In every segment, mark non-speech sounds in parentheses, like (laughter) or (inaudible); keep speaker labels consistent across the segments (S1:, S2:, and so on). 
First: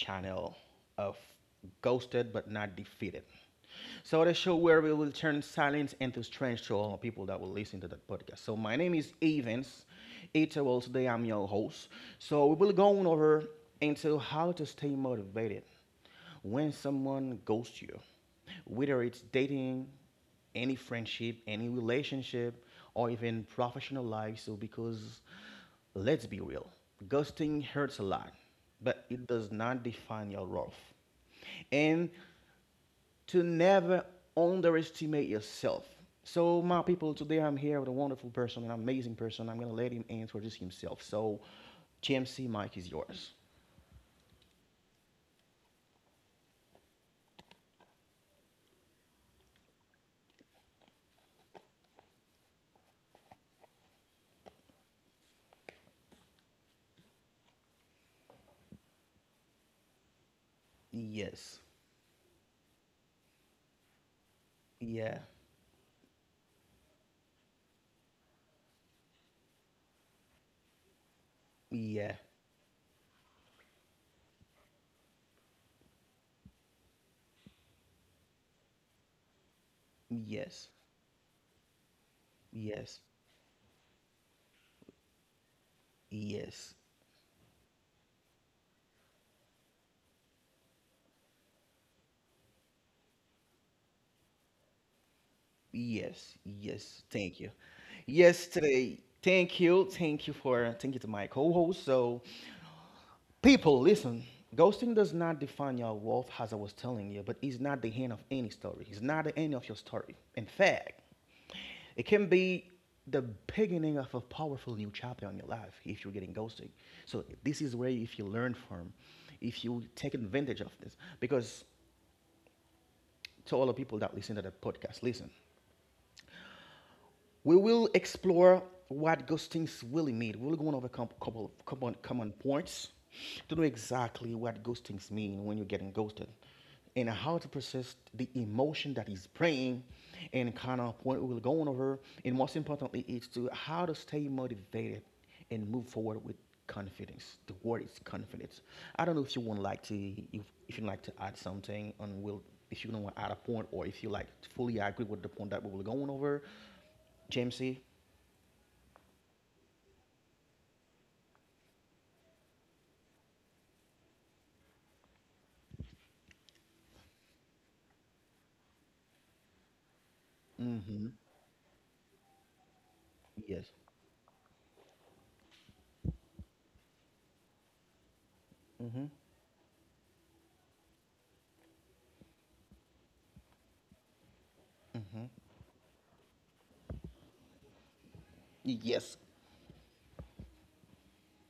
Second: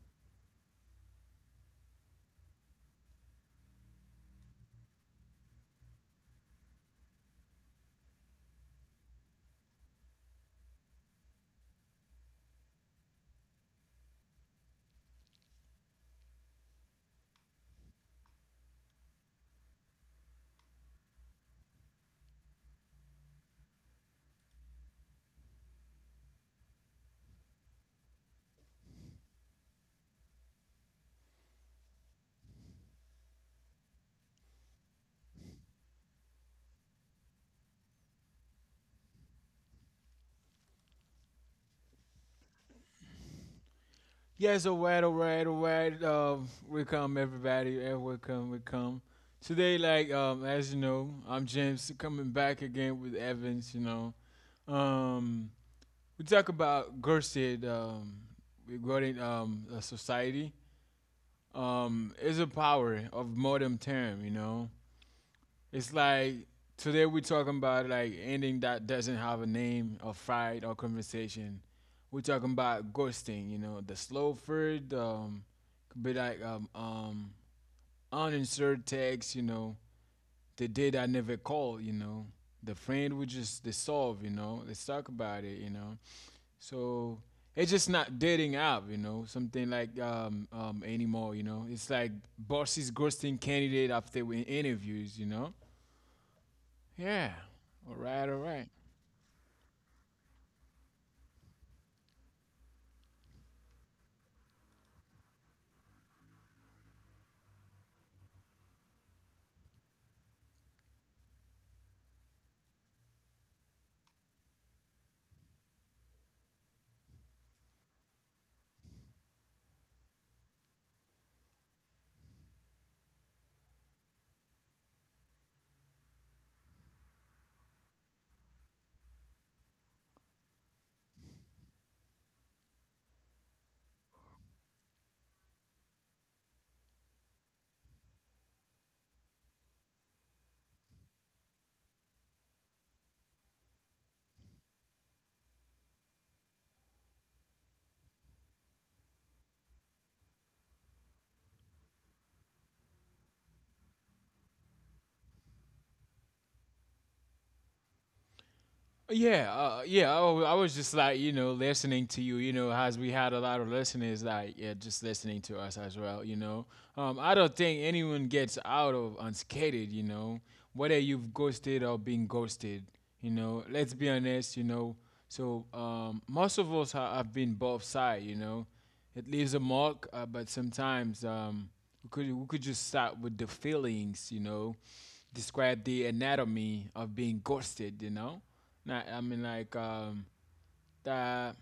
S1: channel of Ghosted but Not Defeated. The show where we will turn silence into strength to all people that will listen to that podcast. My name is Evans. Today, I'm your host. We will go on over into how to stay motivated when someone ghosts you, whether it's dating, any friendship, any relationship, or even professional life, because let's be real, ghosting hurts a lot, but it does not define your worth. And to never underestimate yourself. My people, today I'm here with a wonderful person, an amazing person. I'm gonna let him introduce himself. GMC Mike is yours.
S2: Yes, alright, alright, alright. Welcome everybody. Welcome, welcome. Today, as you know, I'm James coming back again with Evans. Um, we talk about Gerstead, regarding a society.
S1: Yes.
S2: Is a power of modern term. You know,
S1: Yeah.
S2: it's like today we're talking about like ending that doesn't have a name or fight or conversation. We're
S1: Yeah.
S2: talking about ghosting, you know, the slow food, could be like uninserted text, the
S1: Yes,
S2: date I never called, the
S1: yes,
S2: friend we just dissolve, let's talk about it.
S1: yes,
S2: So it's just not dating app, something like anymore, you know. It's like bosses ghosting candidate after we interviews, you know.
S1: yes, yes.
S2: Yeah.
S1: Thank you.
S2: All right, all
S1: Yes,
S2: right.
S1: today. Thank you to my co-host. People, listen. Ghosting does not define your worth, as I was telling you, but it's not the end of any story. It's not the end of your story. In fact, it can be the beginning of a powerful new chapter in your life if you're getting ghosted. So this is where if you learn from, if you take advantage of this, because to all the people that listen to the podcast, listen. We will explore what ghostings really mean. We're going over a couple, of common points to know exactly what ghostings mean when you're getting ghosted and how to process the emotion that is bringing and kind of point we're going over. And most importantly, is to how to stay motivated and move forward with confidence. The word is confidence. I don't know if you would like to if, if you'd like to add something on will if you don't want to add a point or if you like to fully agree with the point that we were going over. Jamesy.
S2: Yeah. I was just like you know listening to you. You know, as we had a lot of listeners, like yeah, just listening to us as well. I don't think anyone gets out of unscathed. You know, whether
S1: Mm-hmm.
S2: you've ghosted or been ghosted. You know,
S1: Yes.
S2: let's be honest. Most of us have been both side.
S1: Mhm.
S2: It leaves a mark, but sometimes we could just start with the feelings. You know, describe the anatomy of being ghosted. You know not, I
S1: Yes.
S2: mean, that.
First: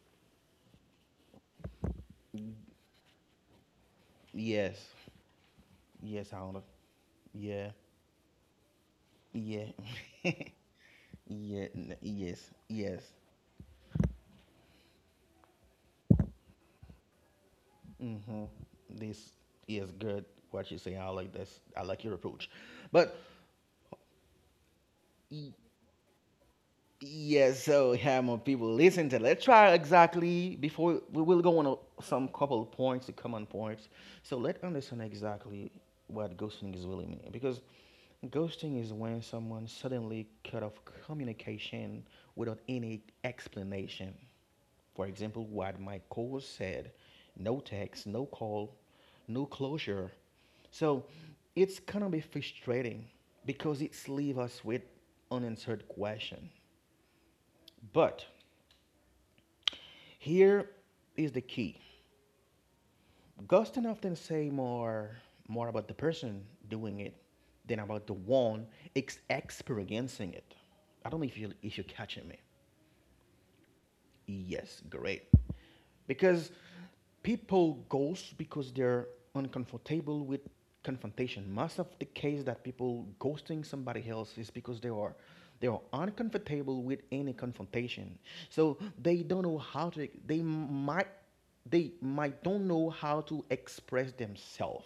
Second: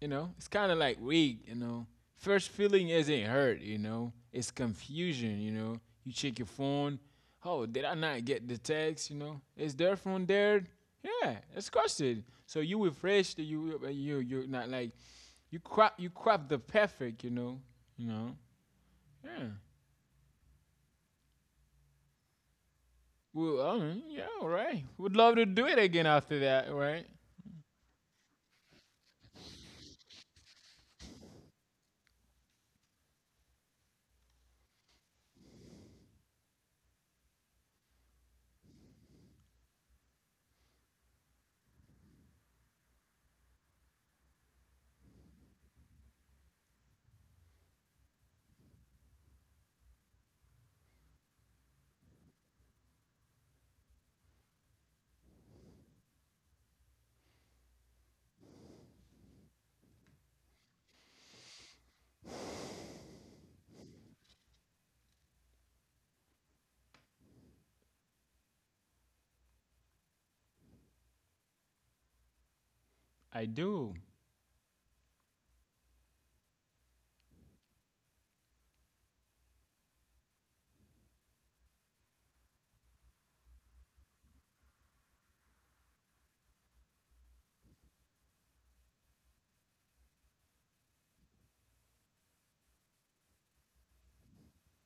S2: You know, it's kind of like weak. You know, first feeling isn't hurt. You know, it's
S1: Yes.
S2: confusion. You know, you
S1: Yes,
S2: check your
S1: Honda.
S2: phone. Oh,
S1: Yeah.
S2: did I not get the text? You know,
S1: Yeah.
S2: is there phone
S1: (laughs)
S2: there? Yeah, it's
S1: Yeah.
S2: crusted.
S1: Yes.
S2: So you
S1: Yes.
S2: refreshed. You you're not like you crop the perfect. You know, you know.
S1: Mm-hmm. This
S2: Yeah.
S1: is good. What you say. I like this. I like your approach. But
S2: Well, I mean, yeah, all right. Would love to do it again after that, right?
S1: yeah, so yeah, more people listen to. Let's try exactly before we will go on a, some couple points, the common points. So let us understand exactly what ghosting is really mean because ghosting is when someone suddenly cut off communication without any explanation. For example, what my co said, no text, no call, no closure. So it's gonna be frustrating because it's leave us with unanswered question. But here is the key. Ghosting often say more about the person doing it than about the one experiencing it. I don't know if you if you're catching me.
S2: I do.
S1: Yes, great. Because people ghost because they're uncomfortable with confrontation. Most of the case that people ghosting somebody else is because they are uncomfortable with any confrontation. So they don't know how to they might don't know how to express themselves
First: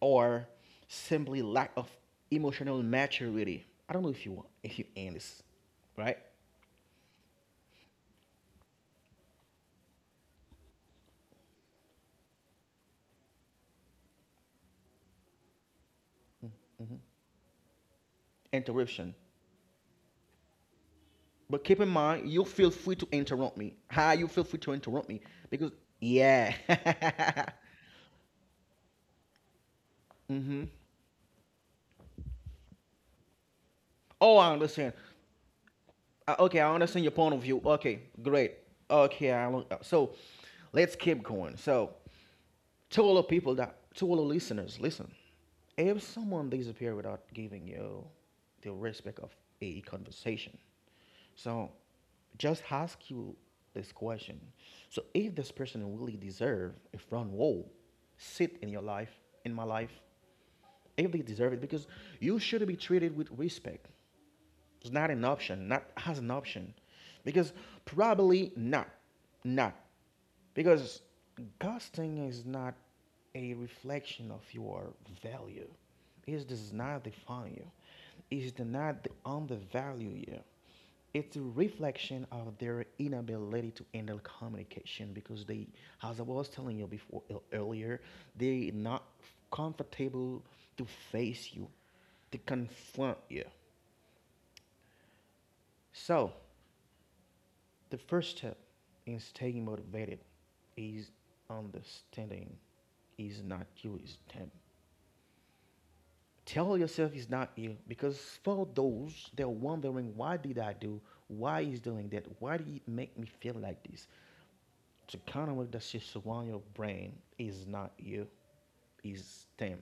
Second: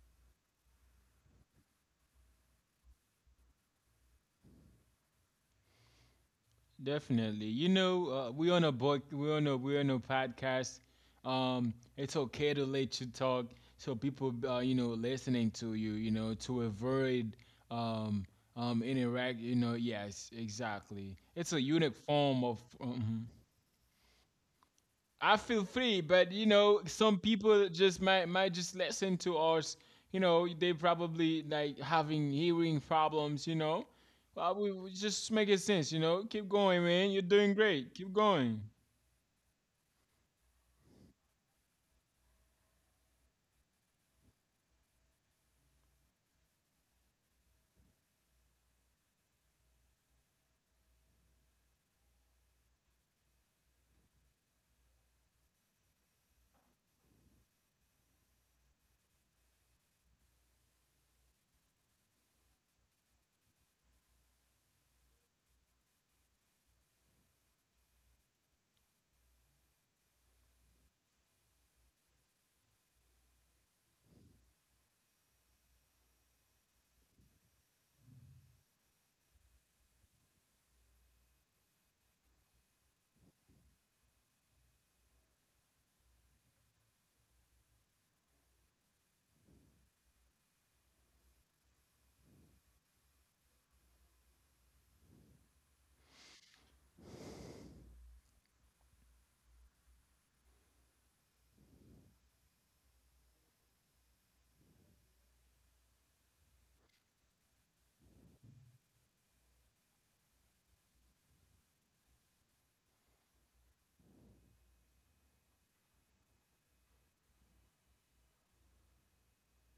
S1: or simply lack of emotional maturity. I don't know if you end this, right?
S2: Definitely. We're on a book, we're on a podcast. It's okay to let you talk, so people, you know, listening to you, you know, to avoid um
S1: Interruption.
S2: interact. You know, yes, exactly. It's a
S1: But keep in
S2: unique
S1: mind,
S2: form
S1: you
S2: of.
S1: feel free to
S2: Mhm.
S1: interrupt me. How you feel free to interrupt me
S2: I feel
S1: because
S2: free, but you
S1: yeah.
S2: know, some people
S1: (laughs)
S2: just might just listen to us. You know,
S1: Mm-hmm.
S2: they probably like having hearing problems. You know,
S1: Oh, I
S2: well, we
S1: understand.
S2: just make it sense. You know, keep
S1: Okay, I
S2: going,
S1: understand your
S2: man. You're
S1: point of
S2: doing
S1: view.
S2: great.
S1: Okay,
S2: Keep
S1: great.
S2: going.
S1: Okay, I, lo- so Let's keep going. So to all the listeners, listen. If someone disappears without giving you the respect of a conversation, so just ask you this question. So if this person really deserve a front wall, sit in your life, in my life, if they deserve it, because you should be treated with respect. It's not an option, not as an option. Because probably not. Not. Because ghosting is not a reflection of your value. It does not define you. It does not undervalue you. It's a reflection of their inability to handle communication because they, as I was telling you before earlier, they're not comfortable to face you, to confront you. So the first step in staying motivated is understanding is not you, is them. Tell yourself it's not you because for those that are wondering why did I do, why is doing that, why did it make me feel like this? To counter that shit surround your brain is not you, is them.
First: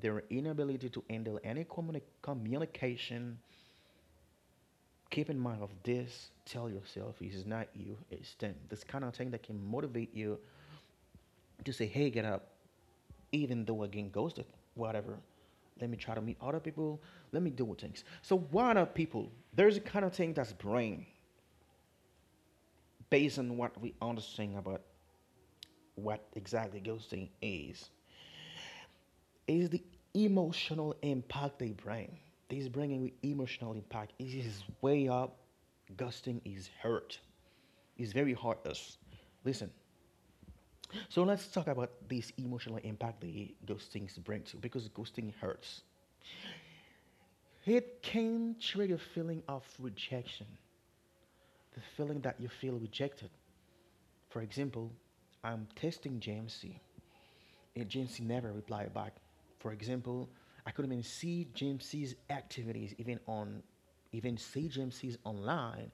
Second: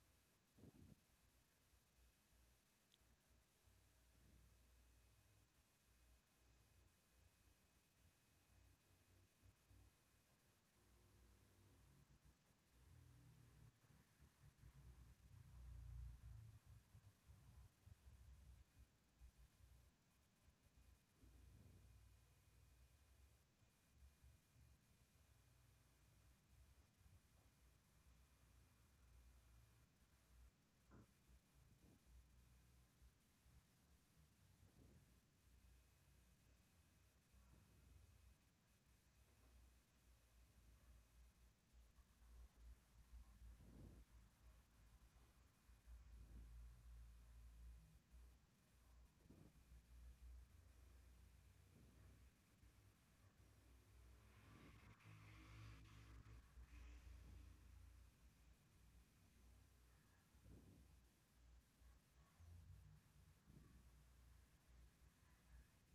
S1: Their inability to handle any communication. Keep in mind of this. Tell yourself it's not you, it's them. This kind of thing that can motivate you to say, hey, get up, even though I get ghosted, whatever. Let me try to meet other people. Let me do things. So what are people? There's a kind of thing that's brain based on what we understand about what exactly ghosting is. Is the emotional impact they bring. These bringing with emotional impact. It is way up. Ghosting is hurt. It's very hard. Listen. So let's talk about this emotional impact the ghostings bring to because ghosting hurts. It came trigger feeling of rejection, the feeling that you feel rejected. For example, I'm testing JMC, and JMC never replied back. For example, I couldn't even see JMC's activities even see JMC's online,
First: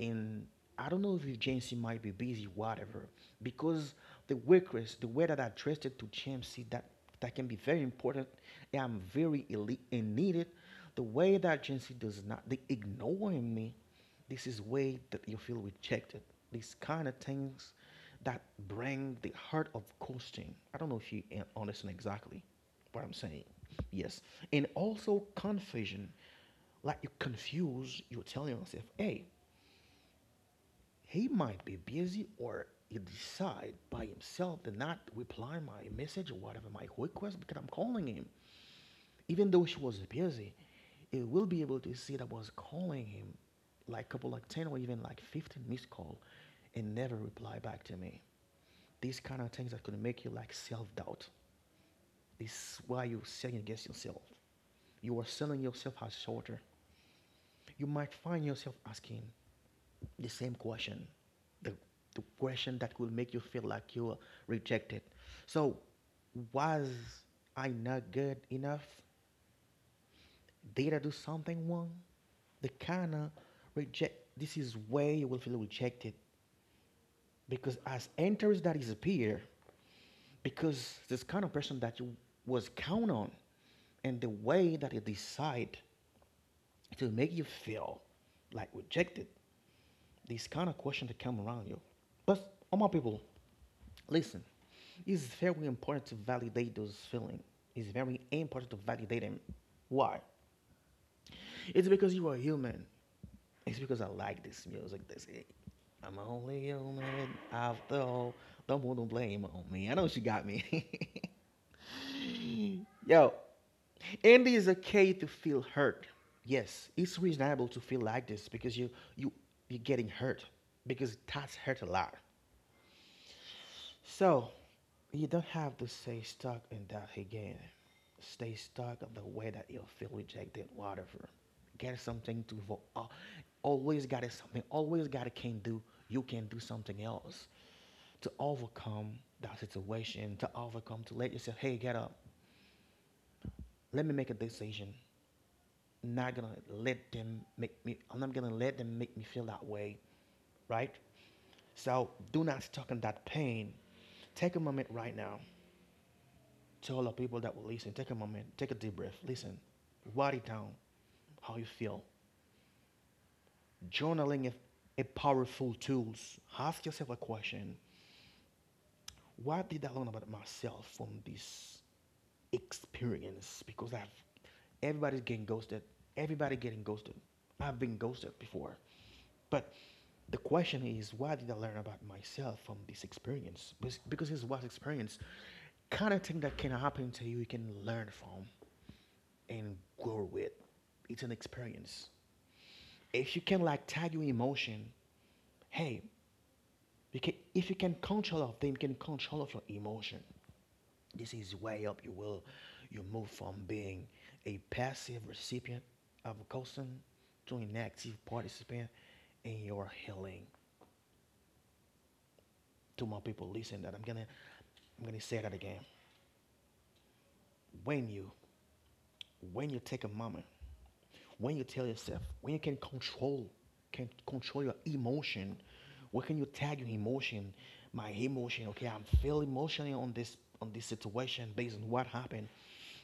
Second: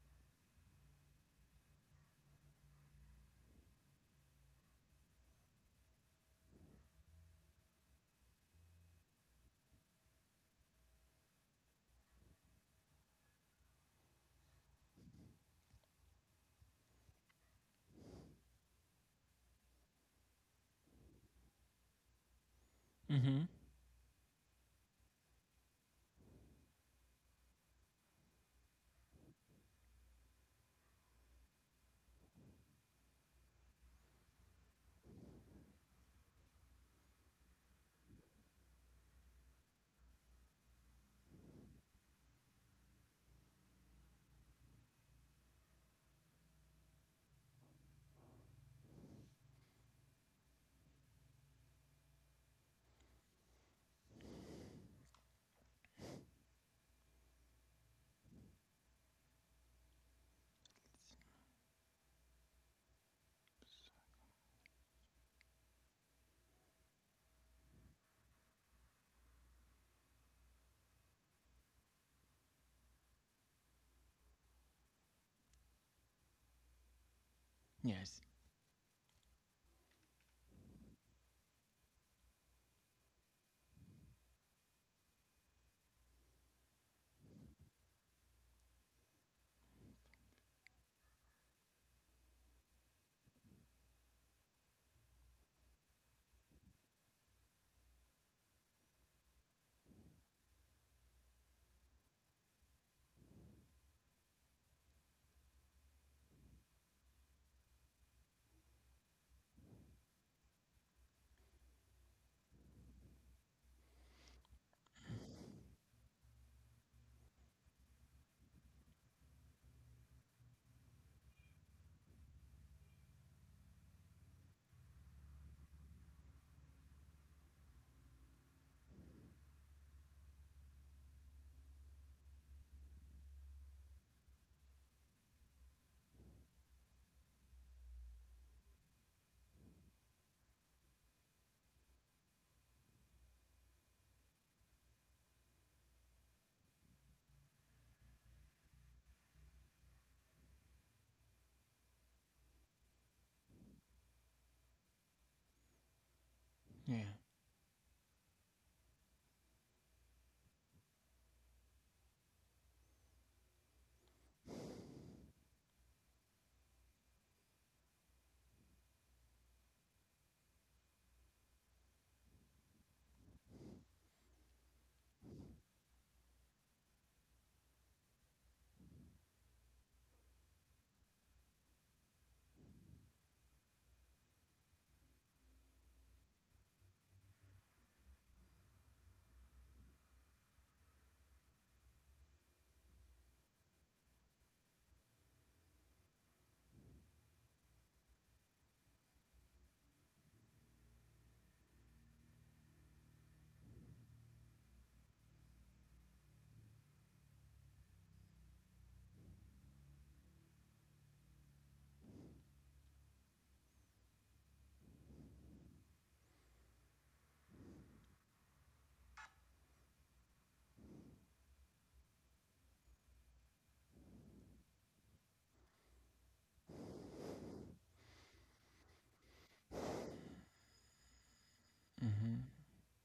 S1: and I don't know if JMC might be busy, whatever, because the workers, the way that I addressed it to JMC, that can be very important, and I'm very elite and needed. The way that JMC does not, they ignoring me, this is way that you feel rejected. These kind of things that bring the heart of coasting. I don't know if you understand exactly what I'm saying.
S2: Mm-hmm.
S1: Yes. And also confusion. Like you confuse, you're telling yourself, hey, he might be busy or he decide by himself to not reply my message or whatever my request because I'm calling him. Even though she was busy, he will be able to see that was calling him like a couple like 10 or even like 15 missed call and never reply back to me. These kind of things that could make you like self-doubt. This is why you're selling against yourself. You are selling yourself as shorter. You might find yourself asking the same question. The, the question that will make you feel like you're rejected. So was I not good enough? Did I do something wrong? The kind of reject. This is where you will feel rejected because as
S2: Yes.
S1: enters that is appear, because this kind of person that you was count on, and the way that they decide to make you feel like rejected, this kind of question to come around you. But all my people, listen, it's very important to validate those feelings. It's very important to validate them. Why? It's because you are human. It's because I like this music. That's it. I'm only human after all. Don't put the blame on me. I know she got me. (laughs) Yo, Andy is okay to feel hurt. Yes, it's reasonable to feel like this because you you're getting hurt because that's hurt a lot. So you don't have to stay stuck in that again. Stay stuck of the way that you feel rejected, whatever. Get something to always got it something. Always got it can do. You can do something else to overcome that situation. To overcome to let yourself, hey, get up. Let me make a decision. I'm not gonna let them make me feel that way, right? So do not stuck in that pain. Take a moment right now to all the
S2: Yeah.
S1: people that will listen, take a moment, take a deep breath, listen, write it down, how you feel. Journaling is a powerful tool. Ask yourself a question. What did I learn about myself from this experience? Because I've everybody's getting ghosted. Everybody getting ghosted. I've been ghosted before. But the question is, what did I learn about myself from this experience? Because this was experience kind of thing that can happen to you, you can learn from and grow with. It's an experience. If you can like tag your emotion, hey, you can, if you can control of them, you can control of your emotion. This is way up you will you move from being a passive recipient of a custom to an active participant in your healing. To my people, listen that I'm gonna say that again. When you take a moment, when you tell yourself, when you can can control your emotion, where can you tag your emotion? My emotion, okay, I'm feeling emotionally on this situation based on what happened.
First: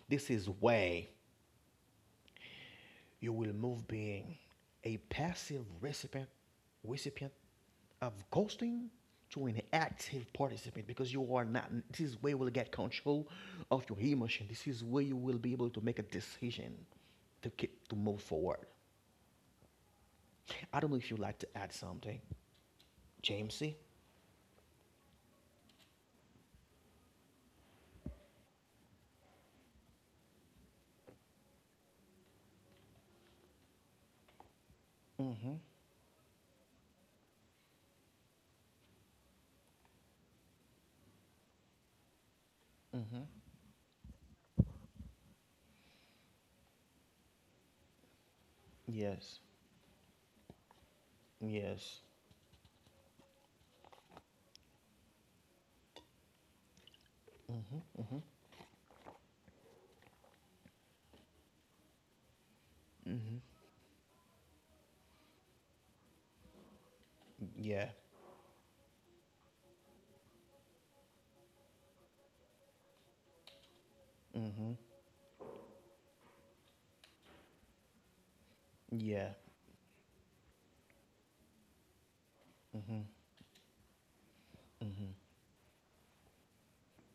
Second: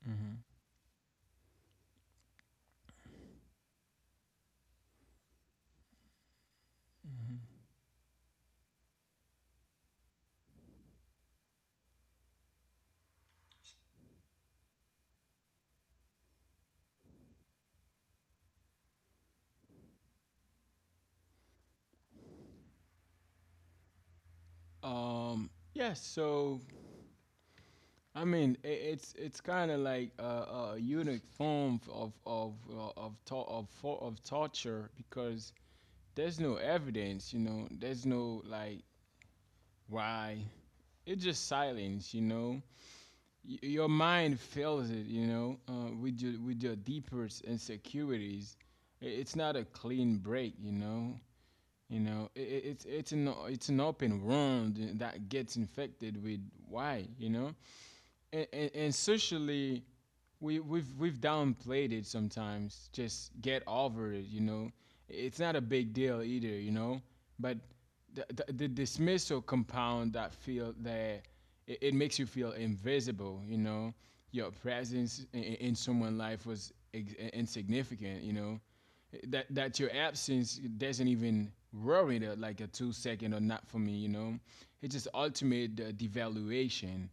S1: This
S2: Mm-hmm.
S1: is way you will move being a passive recipient of ghosting to an active participant because you are not, this is where you will get control of your emotion, this is where you will be able to make a decision to move forward. I don't know if you'd like to add something, Jamesy.
S2: Yes. So I mean, I it's it's kind of like a unique form of of torture because
S1: Mm-hmm.
S2: there's no evidence. You know, there's no like why it's just silence, you know.
S1: Mm-hmm.
S2: Your mind fills it, you know, with your deepest insecurities. It's
S1: Yes.
S2: not a clean break, you know.
S1: Yes.
S2: You know, it's it's an open wound that gets infected with why, you know, and socially we've downplayed it sometimes. Just get over it, you know. It's not a big deal either, you know. But
S1: Yeah.
S2: the dismissal compound that feel that it makes you feel invisible, you know. Your
S1: Mm-hmm.
S2: presence in someone's life was insignificant, you know.
S1: Yeah.
S2: That that your absence doesn't even worry the, like a two
S1: Mm-hmm.
S2: second or not for me, you know. It's just
S1: Mm-hmm.
S2: ultimate devaluation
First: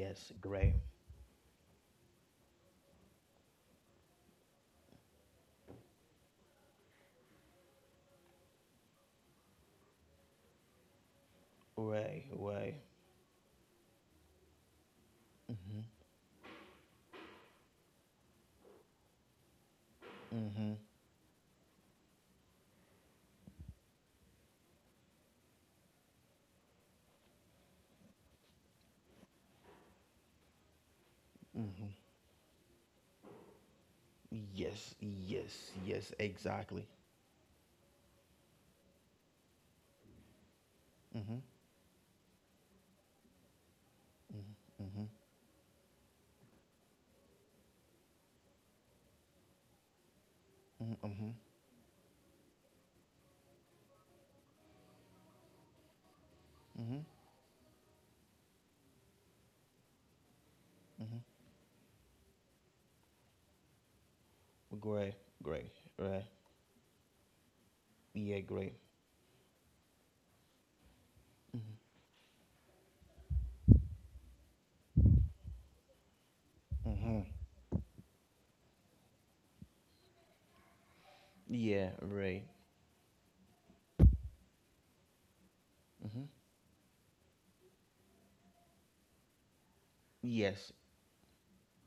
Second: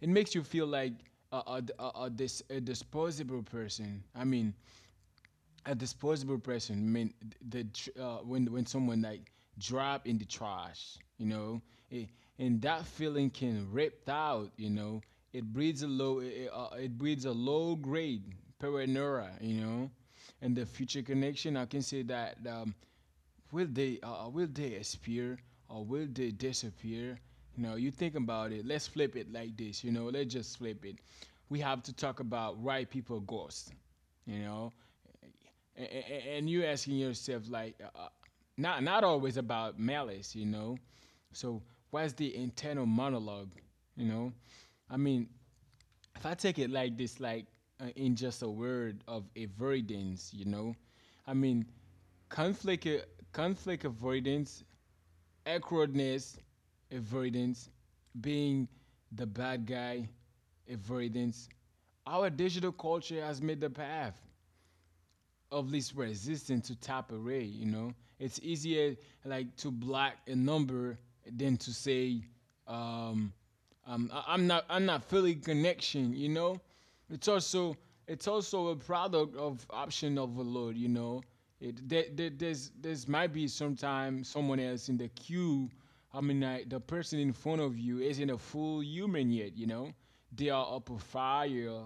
S2: it makes you feel
S1: Great.
S2: like a disposable person. I mean, a disposable person. I mean, the when someone like drop in the trash, you know, it,
S1: Ray
S2: and
S1: ray.
S2: that feeling can ripped out. You know,
S1: Mm-hmm.
S2: it, it breeds a low grade paranoia. You know, and the
S1: Mm-hmm.
S2: future connection. I can say that will they appear or will they disappear you know you think about it, let's flip it like this, you know, let's just flip it. We have
S1: Mm-hmm.
S2: to talk about why people ghost. You know,
S1: Yes, yes,
S2: and,
S1: yes,
S2: and you
S1: exactly.
S2: asking yourself like not not always about malice, you know.
S1: Mm-hmm.
S2: So what's the internal monologue, you know?
S1: Mm-hmm.
S2: I
S1: Mm-hmm.
S2: mean, if I take it like this, like in just a word of avoidance, you know,
S1: Mm-hmm.
S2: I mean, conflict, uh, conflict avoidance, awkwardness,
S1: Mm-hmm.
S2: avoidance, being the bad guy,
S1: Mm-hmm.
S2: avoidance. Our digital culture has made the path
S1: Great,
S2: of
S1: great,
S2: least
S1: right.
S2: resistance to top array. You know,
S1: Yeah,
S2: it's
S1: great.
S2: easier like to block a number than to
S1: Mm-hmm.
S2: say, um, I'm not feeling connection. You know,
S1: Mm-hmm.
S2: it's also it's also a product of option overload. You know,
S1: Yeah, right.
S2: there's might be sometime someone else in the queue. I
S1: Mm-hmm.
S2: mean, the person in front of you isn't a full human yet. You know, they
S1: Yes,
S2: are up a fire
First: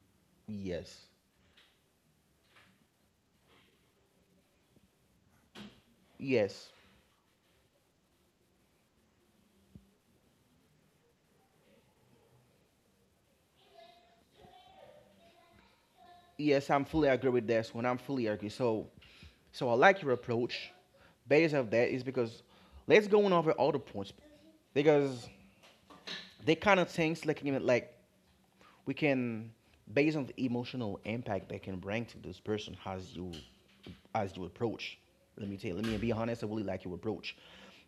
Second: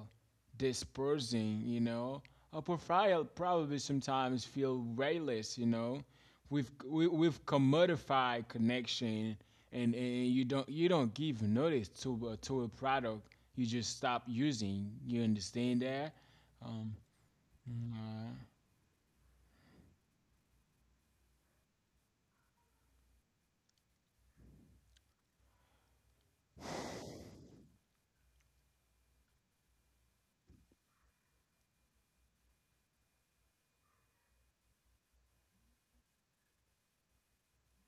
S1: yes,
S2: dispersing, you know. A profile probably sometimes feel rayless, you know.
S1: yes,
S2: We've commodified connection, and you don't give notice to to a product. You just stop using. You understand that?
S1: yes. I'm
S2: Um,
S1: fully agree with this one. I'm fully
S2: uh,
S1: agree. So I like your approach. Based of that is because let's go on over all the points, because they kind of things like, even like, we can, based on the emotional impact that can bring to this person as you approach. Let me tell you, let me be honest, I really like your approach,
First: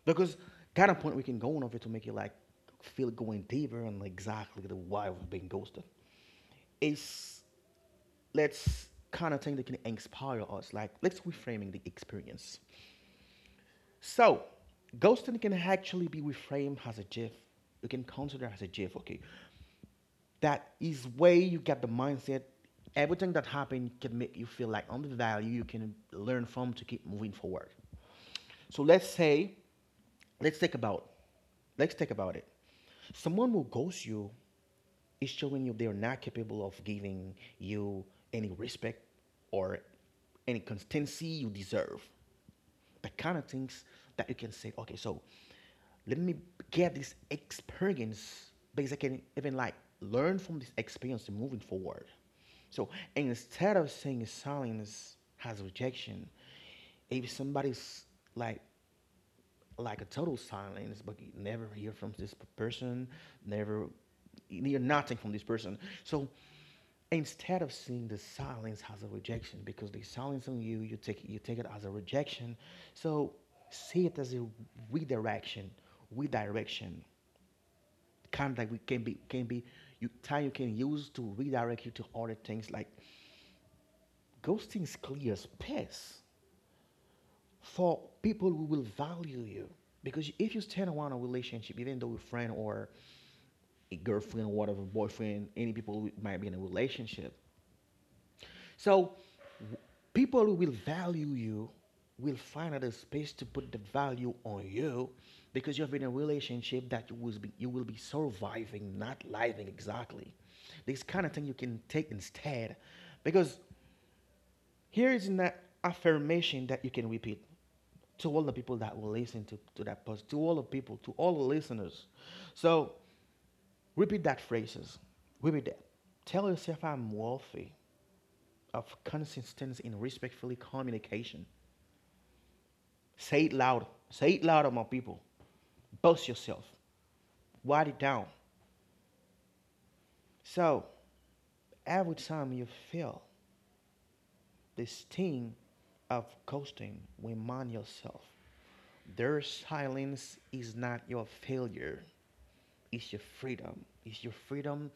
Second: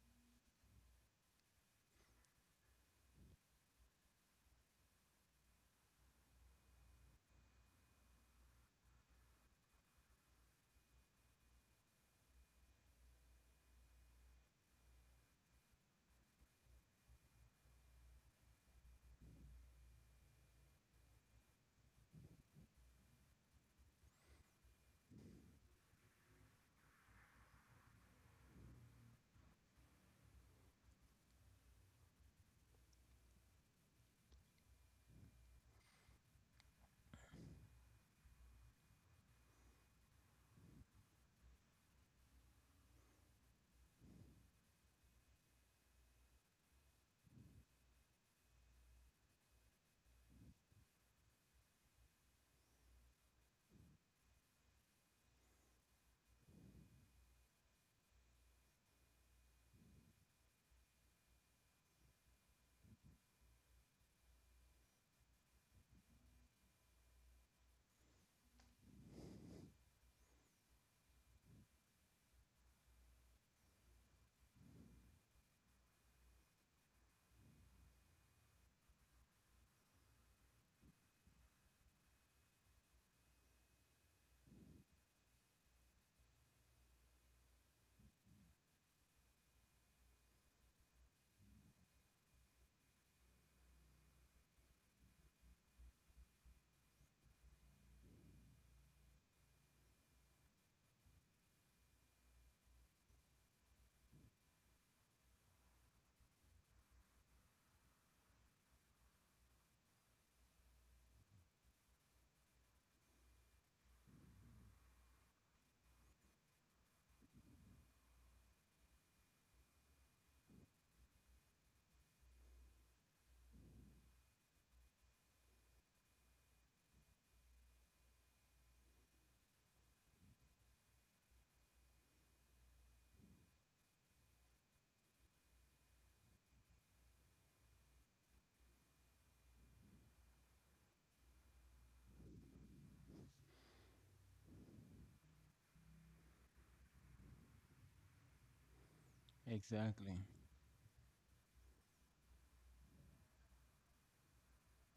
S1: because kind of point we can go on over to make you like feel going deeper on, like, exactly the why we've been ghosted is, let's kind of thing that can inspire us like let's reframing the experience. So ghosting can actually be reframed as a gift. You can consider as a gift, okay? That is way you get the mindset. Everything that happened can make you feel like on the value you can learn from to keep moving forward. So let's say, let's think about let's think about it. Someone who ghosts you is showing you they're not capable of giving you any respect or any consistency you deserve. The kind of things that you can say, okay, so let me get this experience, because I can even like learn from this experience and moving forward. So instead of saying silence has rejection, if somebody's like like a total silence, but you never hear from this person, never, you hear nothing from this person. So instead of seeing the silence as a rejection, because they silence on you, you take it as a rejection. So see it as a redirection, redirection. Kind of like we can be you time you can use to redirect you to other things, like ghosting is clear as piss, for people who will value you. Because if you stand on a relationship, even though you're a friend or a girlfriend or whatever, boyfriend, any people who might be in a relationship. So people who will value you will find out a space to put the value on you, because you've been in a relationship that you will be surviving, not living exactly. This kind of thing you can take instead, because here is an affirmation that you can repeat to all the people that will listen to that post, to all the people, to all the listeners. So repeat that phrases. Repeat that. Tell yourself I'm worthy of consistency in respectfully communication. Say it loud. Say it loud, my people. Boast yourself. Write it down. So every time you feel the sting of ghosting, remind yourself their
S2: exactly.
S1: silence is not your failure, it's your freedom. It's your freedom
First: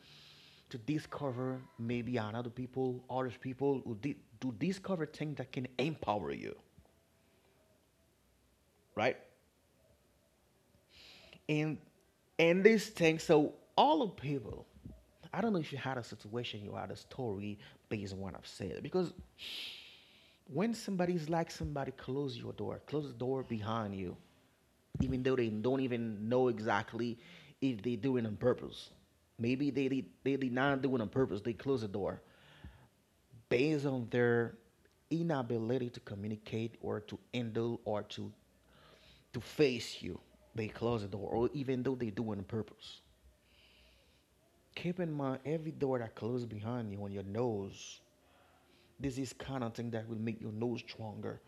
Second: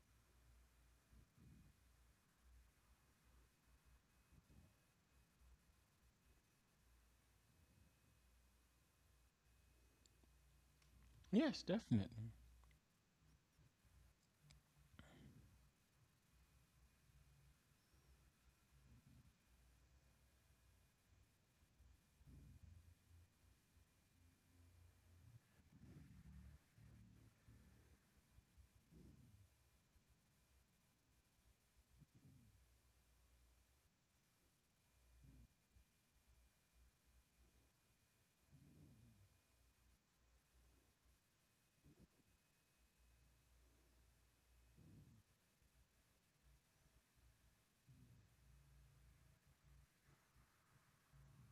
S1: to discover maybe another people, other people who to discover things that can empower you, right?
S2: Yes,
S1: And
S2: definitely.
S1: and this thing. So all of people, I don't know if you had a situation, you had a story based on what I've said, because when somebody's like somebody, close your door. Close the door behind you, even though they don't even know exactly if they do it on purpose. Maybe they did not do it on purpose. They close the door based on their inability to communicate or to handle or to face you. They close the door, or even though they do it on purpose. Keep in mind every door that closes behind you on your nose. This is kind of thing that will make your nose stronger.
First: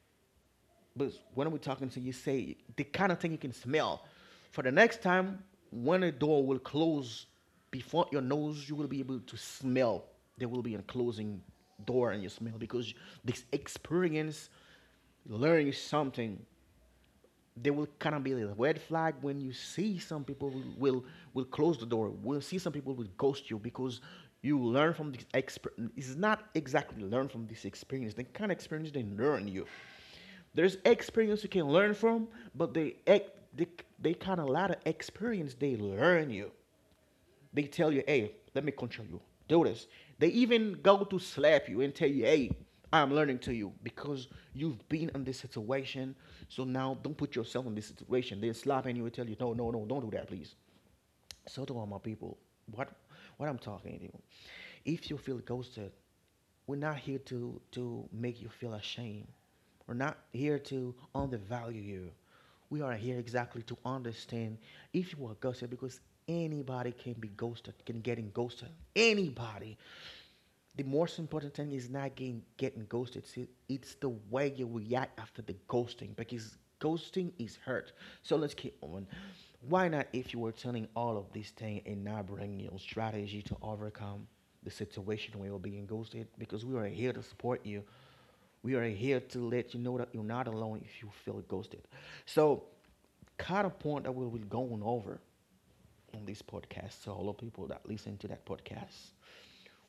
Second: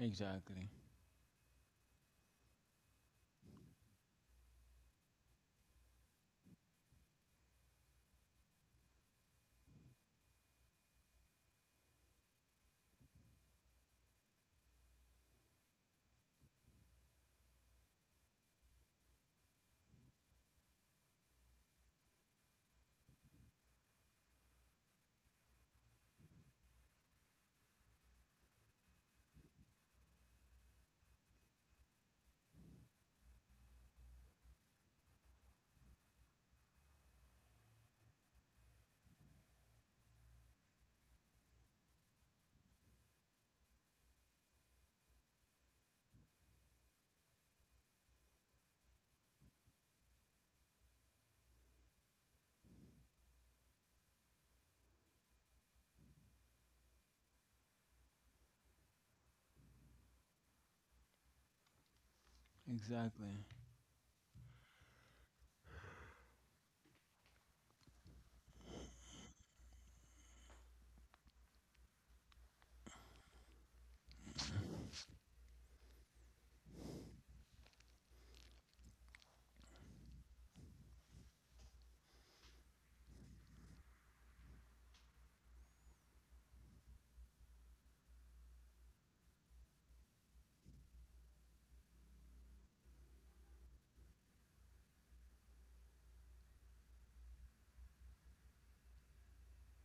S2: Exactly.
S1: But when we're talking to you, say the kind of thing you can smell. For the next time, when a door will close before your nose, you will be able to smell. There will be a closing door and you smell, because this experience learning something, there will kind of be a red flag when you see some people will close the door. We'll see some people will ghost you because you learn from this experience. It's not exactly learn from this experience. They kind of experience they learn you. There's experience you can learn from, but they, they kind of a lot of experience they learn you. They tell you, hey, let me control you. Do this. They even go to slap you and tell you, hey, I'm learning to you, because you've been in this situation. So now don't put yourself in this situation. They're slapping you and tell you, no, no, no, don't do that, please. So to all my people, what what I'm talking to you, if you feel ghosted, we're not here to make you feel ashamed. We're not here to undervalue you. We are here
S2: Exactly.
S1: exactly to understand if you are ghosted, because anybody can be ghosted, can getting ghosted. Anybody. The most important thing is not getting ghosted. See, it's the way you react after the ghosting, because ghosting is hurt. So let's keep on. Why not if you were telling all of this thing and not bringing your strategy to overcome the situation where you're being ghosted? Because we are here to support you. We are here to let you know that you're not alone if you feel ghosted. So, kind of point that we will be going over on this podcast to all the people that listen to that podcast.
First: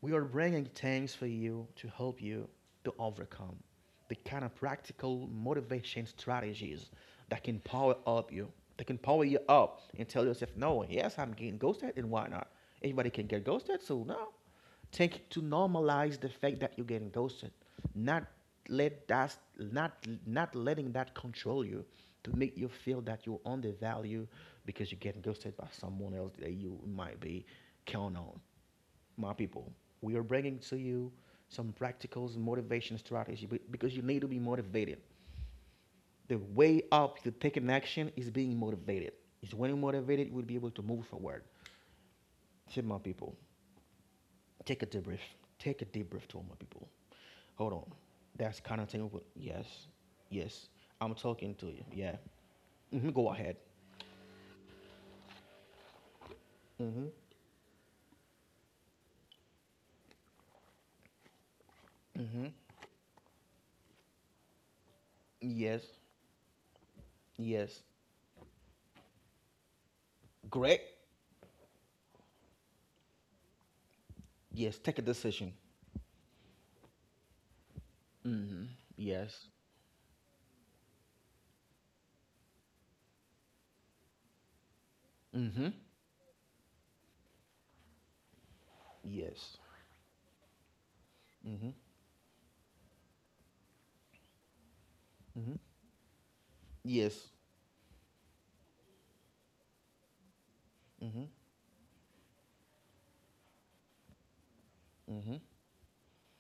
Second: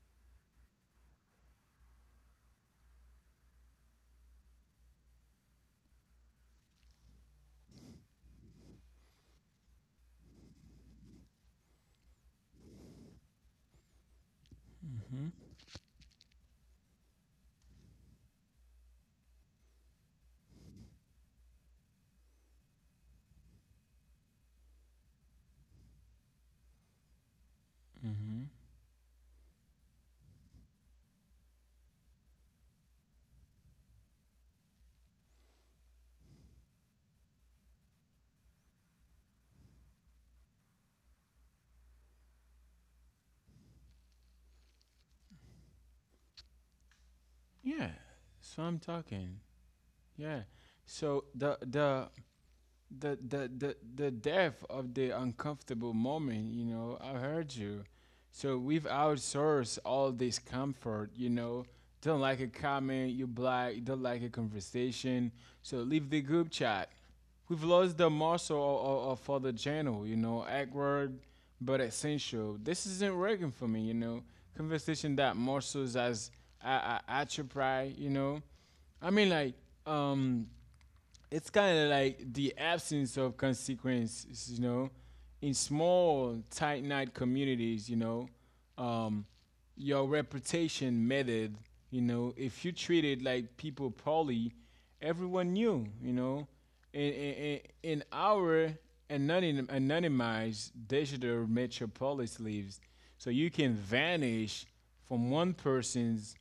S1: We are bringing things for you to help you to overcome the kind of practical motivation strategies that can power up you, that can power you up and tell yourself, no, yes, I'm getting ghosted, and why not? Anybody can get ghosted, so no. Take
S2: Mhm.
S1: to normalize the fact that you're getting ghosted, not let that, not not letting that control you, to make you feel that you're undervalued, because you get ghosted by someone else that you might be count on,
S2: Mhm.
S1: my people. We are bringing to you some practicals motivation strategy because you need to be motivated. The way up to taking action is being motivated. It's when you're motivated you will be able to move forward. See, my people, take a debrief. Take a debrief to all my people. Hold
S2: Yeah.
S1: on. That's
S2: So I'm
S1: kind of thing.
S2: talking.
S1: Yes.
S2: Yeah.
S1: Yes. I'm
S2: So
S1: talking to you. Yeah. Hmm. Go ahead.
S2: the depth of the uncomfortable moment, you know,
S1: Hmm.
S2: I heard you. So we've outsourced all this comfort, you know, don't like a
S1: Hmm.
S2: comment you black, don't like a conversation, so
S1: Yes.
S2: leave the group chat. We've
S1: Yes.
S2: lost the muscle for the channel, you know,
S1: Great.
S2: awkward but essential. This isn't working for me, you know,
S1: Yes. Take a
S2: conversation. That
S1: decision.
S2: muscles as a atrophy, you know.
S1: Hmm.
S2: I mean,
S1: Yes.
S2: like um it's kind of like the absence of consequences, you know, in
S1: Hmm.
S2: small, tight knit communities, you know, um,
S1: Yes.
S2: your reputation mattered,
S1: Hmm.
S2: you know, if you treated like people poorly, everyone
S1: Hmm.
S2: knew, you know, in,
S1: Yes.
S2: in our anonymized
S1: Hmm.
S2: digital metropolis lives, so you can vanish from
S1: Hmm.
S2: one person's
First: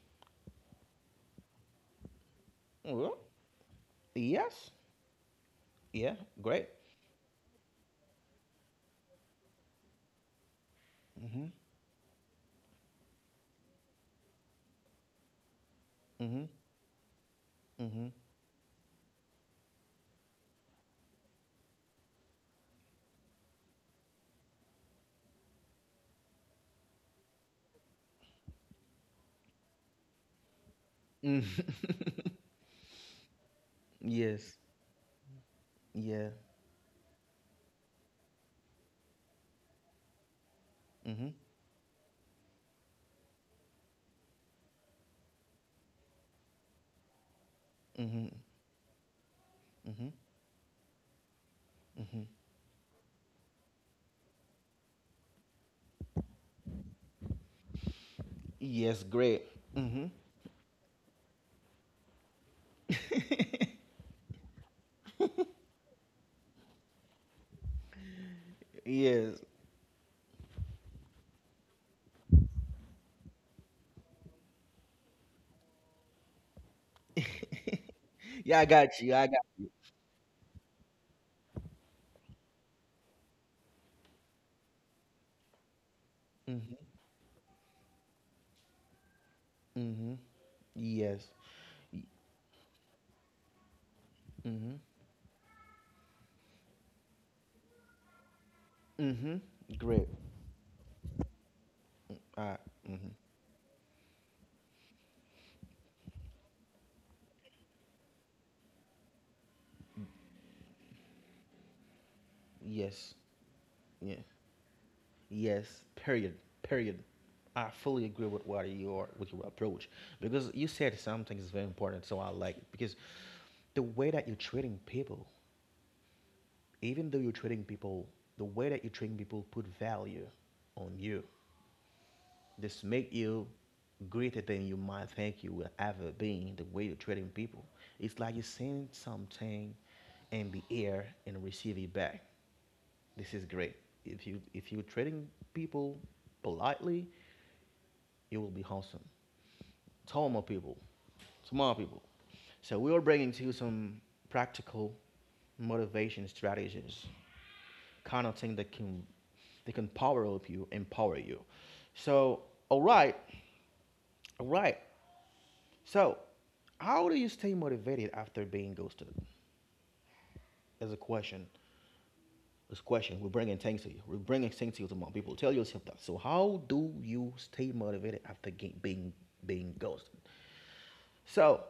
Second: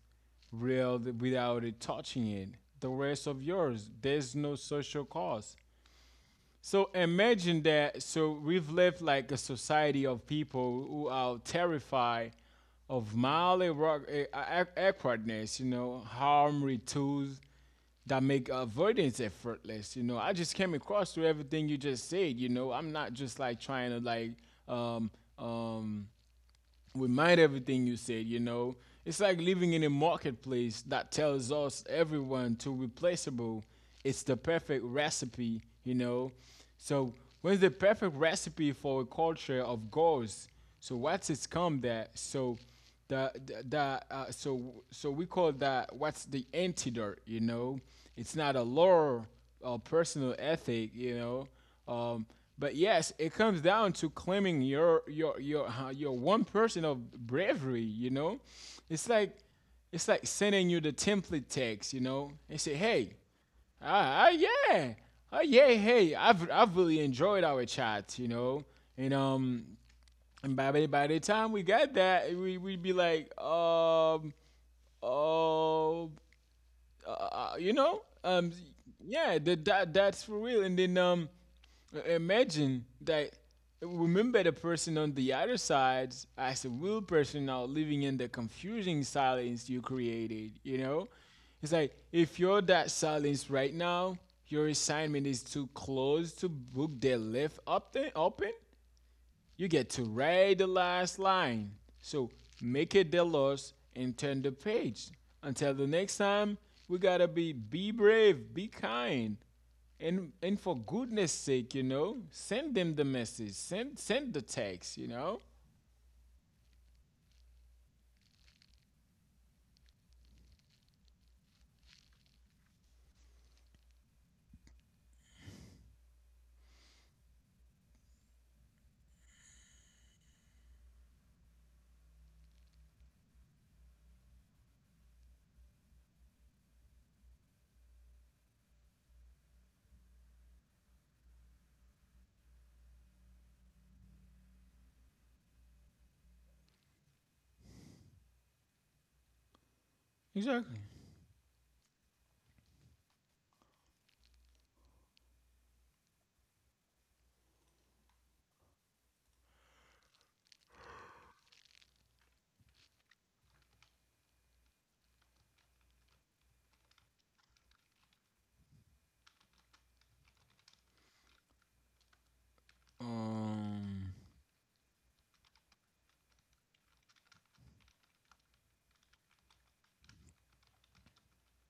S2: reeled without it touching it. The
S1: Well,
S2: rest of yours, there's no
S1: yes.
S2: social cause.
S1: Yeah. Great.
S2: So imagine that. So we've lived like a society of people who are
S1: Hmm.
S2: terrified of mildly eh, awkwardness, you know,
S1: Hmm.
S2: harmful tools
S1: Hmm.
S2: that make avoidance effortless. You know, I just came across to everything you just said. You know, I'm not just like trying to like um um remind everything you said, you know. It's like living in a marketplace that
S1: Mm.
S2: tells us everyone to replaceable.
S1: (laughs)
S2: It's the
S1: Yes.
S2: perfect recipe, you
S1: Yeah.
S2: know. So what's the perfect recipe for a culture of goals? So what's
S1: Mhm.
S2: it's come that? So the so so we call that, what's the antidote, you know?
S1: Mhm.
S2: It's not a lure
S1: Mm-hmm.
S2: personal ethic, you know.
S1: Mm-hmm.
S2: Um, but yes, it comes down to claiming your one person of bravery, you know.
S1: Yes,
S2: It's like
S1: great. Hmm.
S2: it's like sending you the template text, you know, and say, hey,
S1: (laughs)
S2: ah, ah yeah, yeah, hey, I've really enjoyed our chat, you know, and
S1: Yes.
S2: um, and by the time we got that, we we'd be like, oh, uh, you know, um,
S1: Yeah, I got you. I
S2: yeah,
S1: got.
S2: that's for real. And then imagine that. Remember the person on the other side as a
S1: Hmm.
S2: real person now living in the confusing silence you
S1: Hmm.
S2: created. You know,
S1: Yes.
S2: it's like if you're that silence right now, your
S1: Mm-hmm.
S2: assignment is to close to book their left up open, you
S1: Mm-hmm.
S2: get to
S1: Great.
S2: read the last line. So
S1: Uh,
S2: make
S1: mm-hmm.
S2: it the loss and turn the page. Until the next time, we gotta be brave, be kind, and for goodness sake, you know, send them the
S1: Yes.
S2: message,
S1: Yeah.
S2: send the text, you know.
S1: Yes. Period. Period. I fully agree with what you are, with your approach, because you said something is very important, so I like it, because the way that you're treating people, even though you're treating people, the way that you're treating people put value on you. This make you greater than you might think you will ever be, the way you're treating people. It's like you send something in the air and receive it back. This is great. If you're treating people politely, you will be wholesome. Tolerant people,
S2: Exactly.
S1: smart people. So we are bringing to you some practical motivation strategies, kind of thing that can, they can power up you, empower you. So all right, all right. So, how do you stay motivated after being ghosted? As a question, this question we're bringing things to you.
S2: Um.
S1: We're bringing things to you tomorrow. People tell yourself that. So, how do you stay motivated after being being ghosted? So,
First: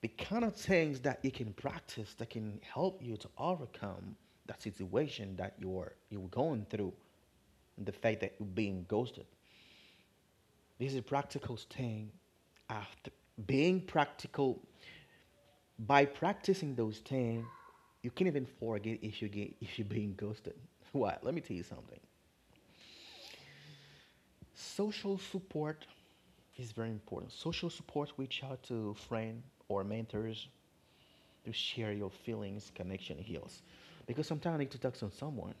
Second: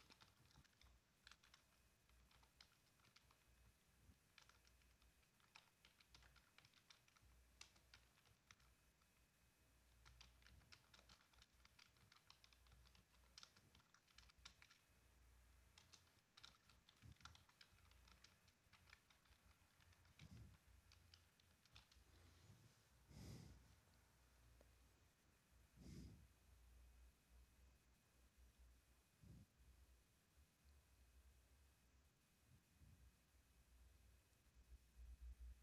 S1: the kind of things that you can practice that can help you to overcome that situation that you're going through, and the fact that you're being ghosted. This is a practical staying after being practical. By practicing those things, you can't even forget if you get if you're being ghosted. (laughs) Why? Let me tell you something. Social support is very important. Social support, reach out to friend or mentors to share your feelings, connection heals. Because sometimes I need to talk to someone.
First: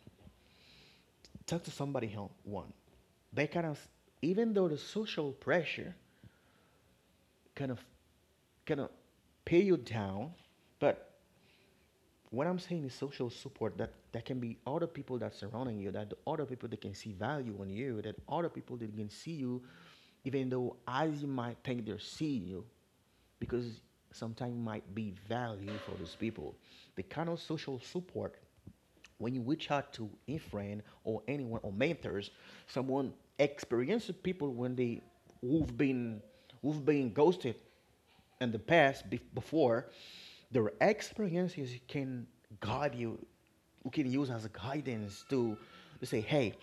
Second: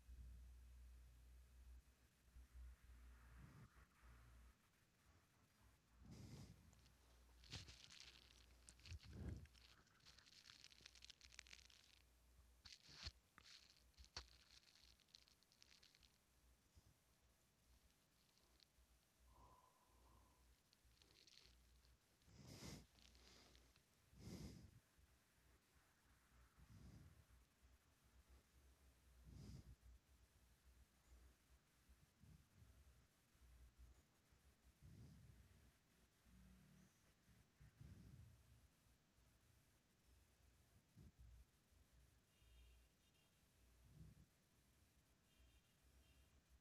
S1: Talk to somebody else one. They kind of, even though the social pressure kind of kind of pay you down, but what I'm saying is social support, that can be other people that surrounding you, that the other people that can see value in you, that other people that can see you, even though as you might think they're seeing you, because sometimes might be value for those people. The kind of social support when you reach out to a friend or anyone or mentors, someone experienced people when they who've been who've been ghosted in the past before, their experiences can guide you, you can use as a guidance to say, hey,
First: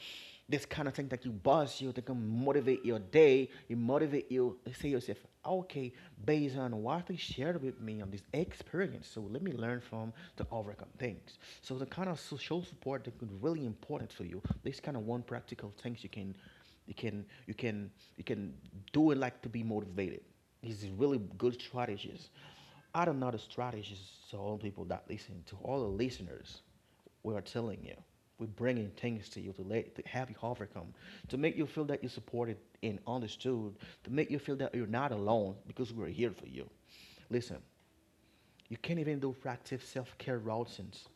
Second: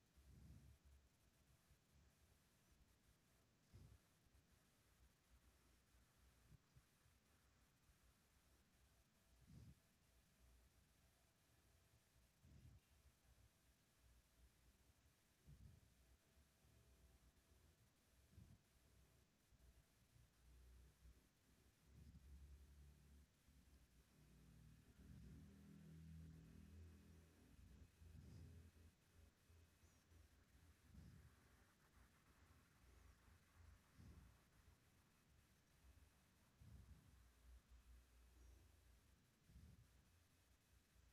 S1: this kind of thing that you buzz you that can motivate your day you motivate you say yourself okay based on what they shared with me on this experience, so let me learn from to overcome things. So the kind of social support that could really important for you, this kind of one practical things you can you can you can do it like to be motivated. These really good strategies, I don't know the strategies to all people that listen, to all the listeners we are telling you. We're bringing things to you to let to have you overcome, to make you feel that you're supported and understood, to make you feel that you're not alone because we're here for you. Listen, you can't even do practice self-care routines,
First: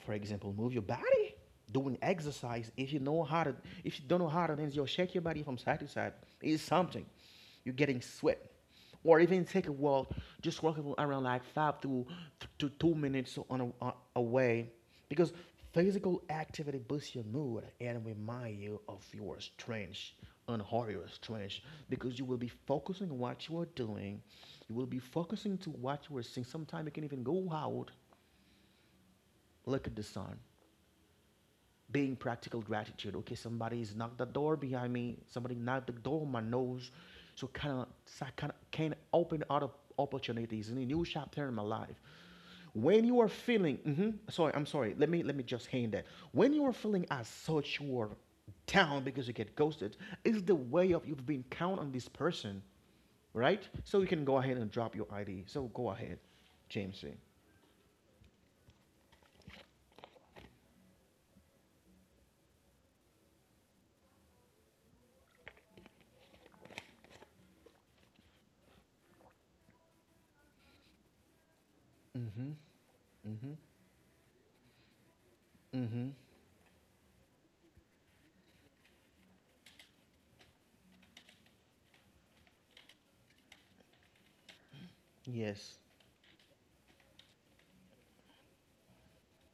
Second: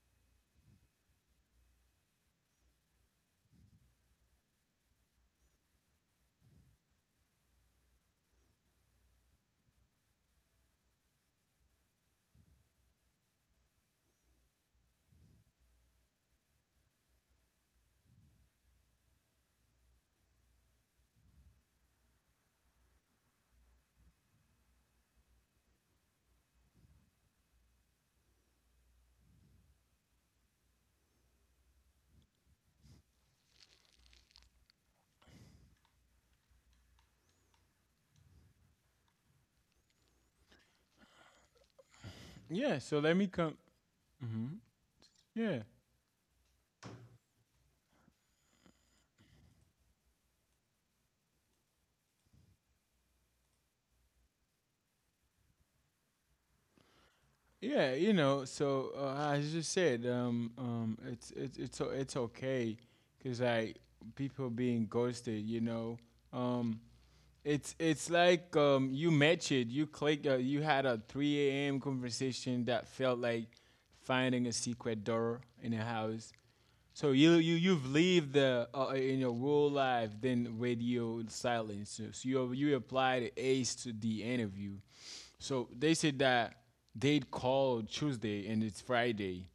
S1: for example, move your body, doing exercise. If you know how to, If you don't know how to dance, you'll shake your body from side to side. It's something. You're getting sweat. Or even take a walk, just walking around like 5 to 2 minutes on away, because physical activity boosts your mood and remind you of your strength, unhurry your strength, because you will be focusing on what you are doing, you will be focusing to what you are seeing. Sometimes you can even go out, look at the sun, being practical gratitude. Okay, somebody's knocked the door behind me. Somebody knocked the door on my nose. So kind of can open other opportunities in a new chapter in my life.
S2: Yeah. So
S1: When
S2: let
S1: you
S2: me
S1: are
S2: come.
S1: feeling,
S2: Hmm.
S1: sorry, I'm sorry. Let me
S2: Yeah.
S1: just hand that. When you are feeling as such, you are down because you get ghosted. Is the way of you've been count on this person, right? So you can go ahead and drop your ID. So go ahead, James.
S2: Yeah, you know, so as you said, it's it's okay, cause like people being ghosted, you know, um, it's it's like you met it. You click. You had a 3 a.m.
S1: Mm-hmm.
S2: conversation that felt like
S1: Mm-hmm.
S2: finding a secret door in a
S1: Mm-hmm.
S2: house. So you you've lived the in your real life then radio silence. So, so you applied the ACE to the interview. So
S1: Yes.
S2: they said that they'd call Tuesday and it's Friday.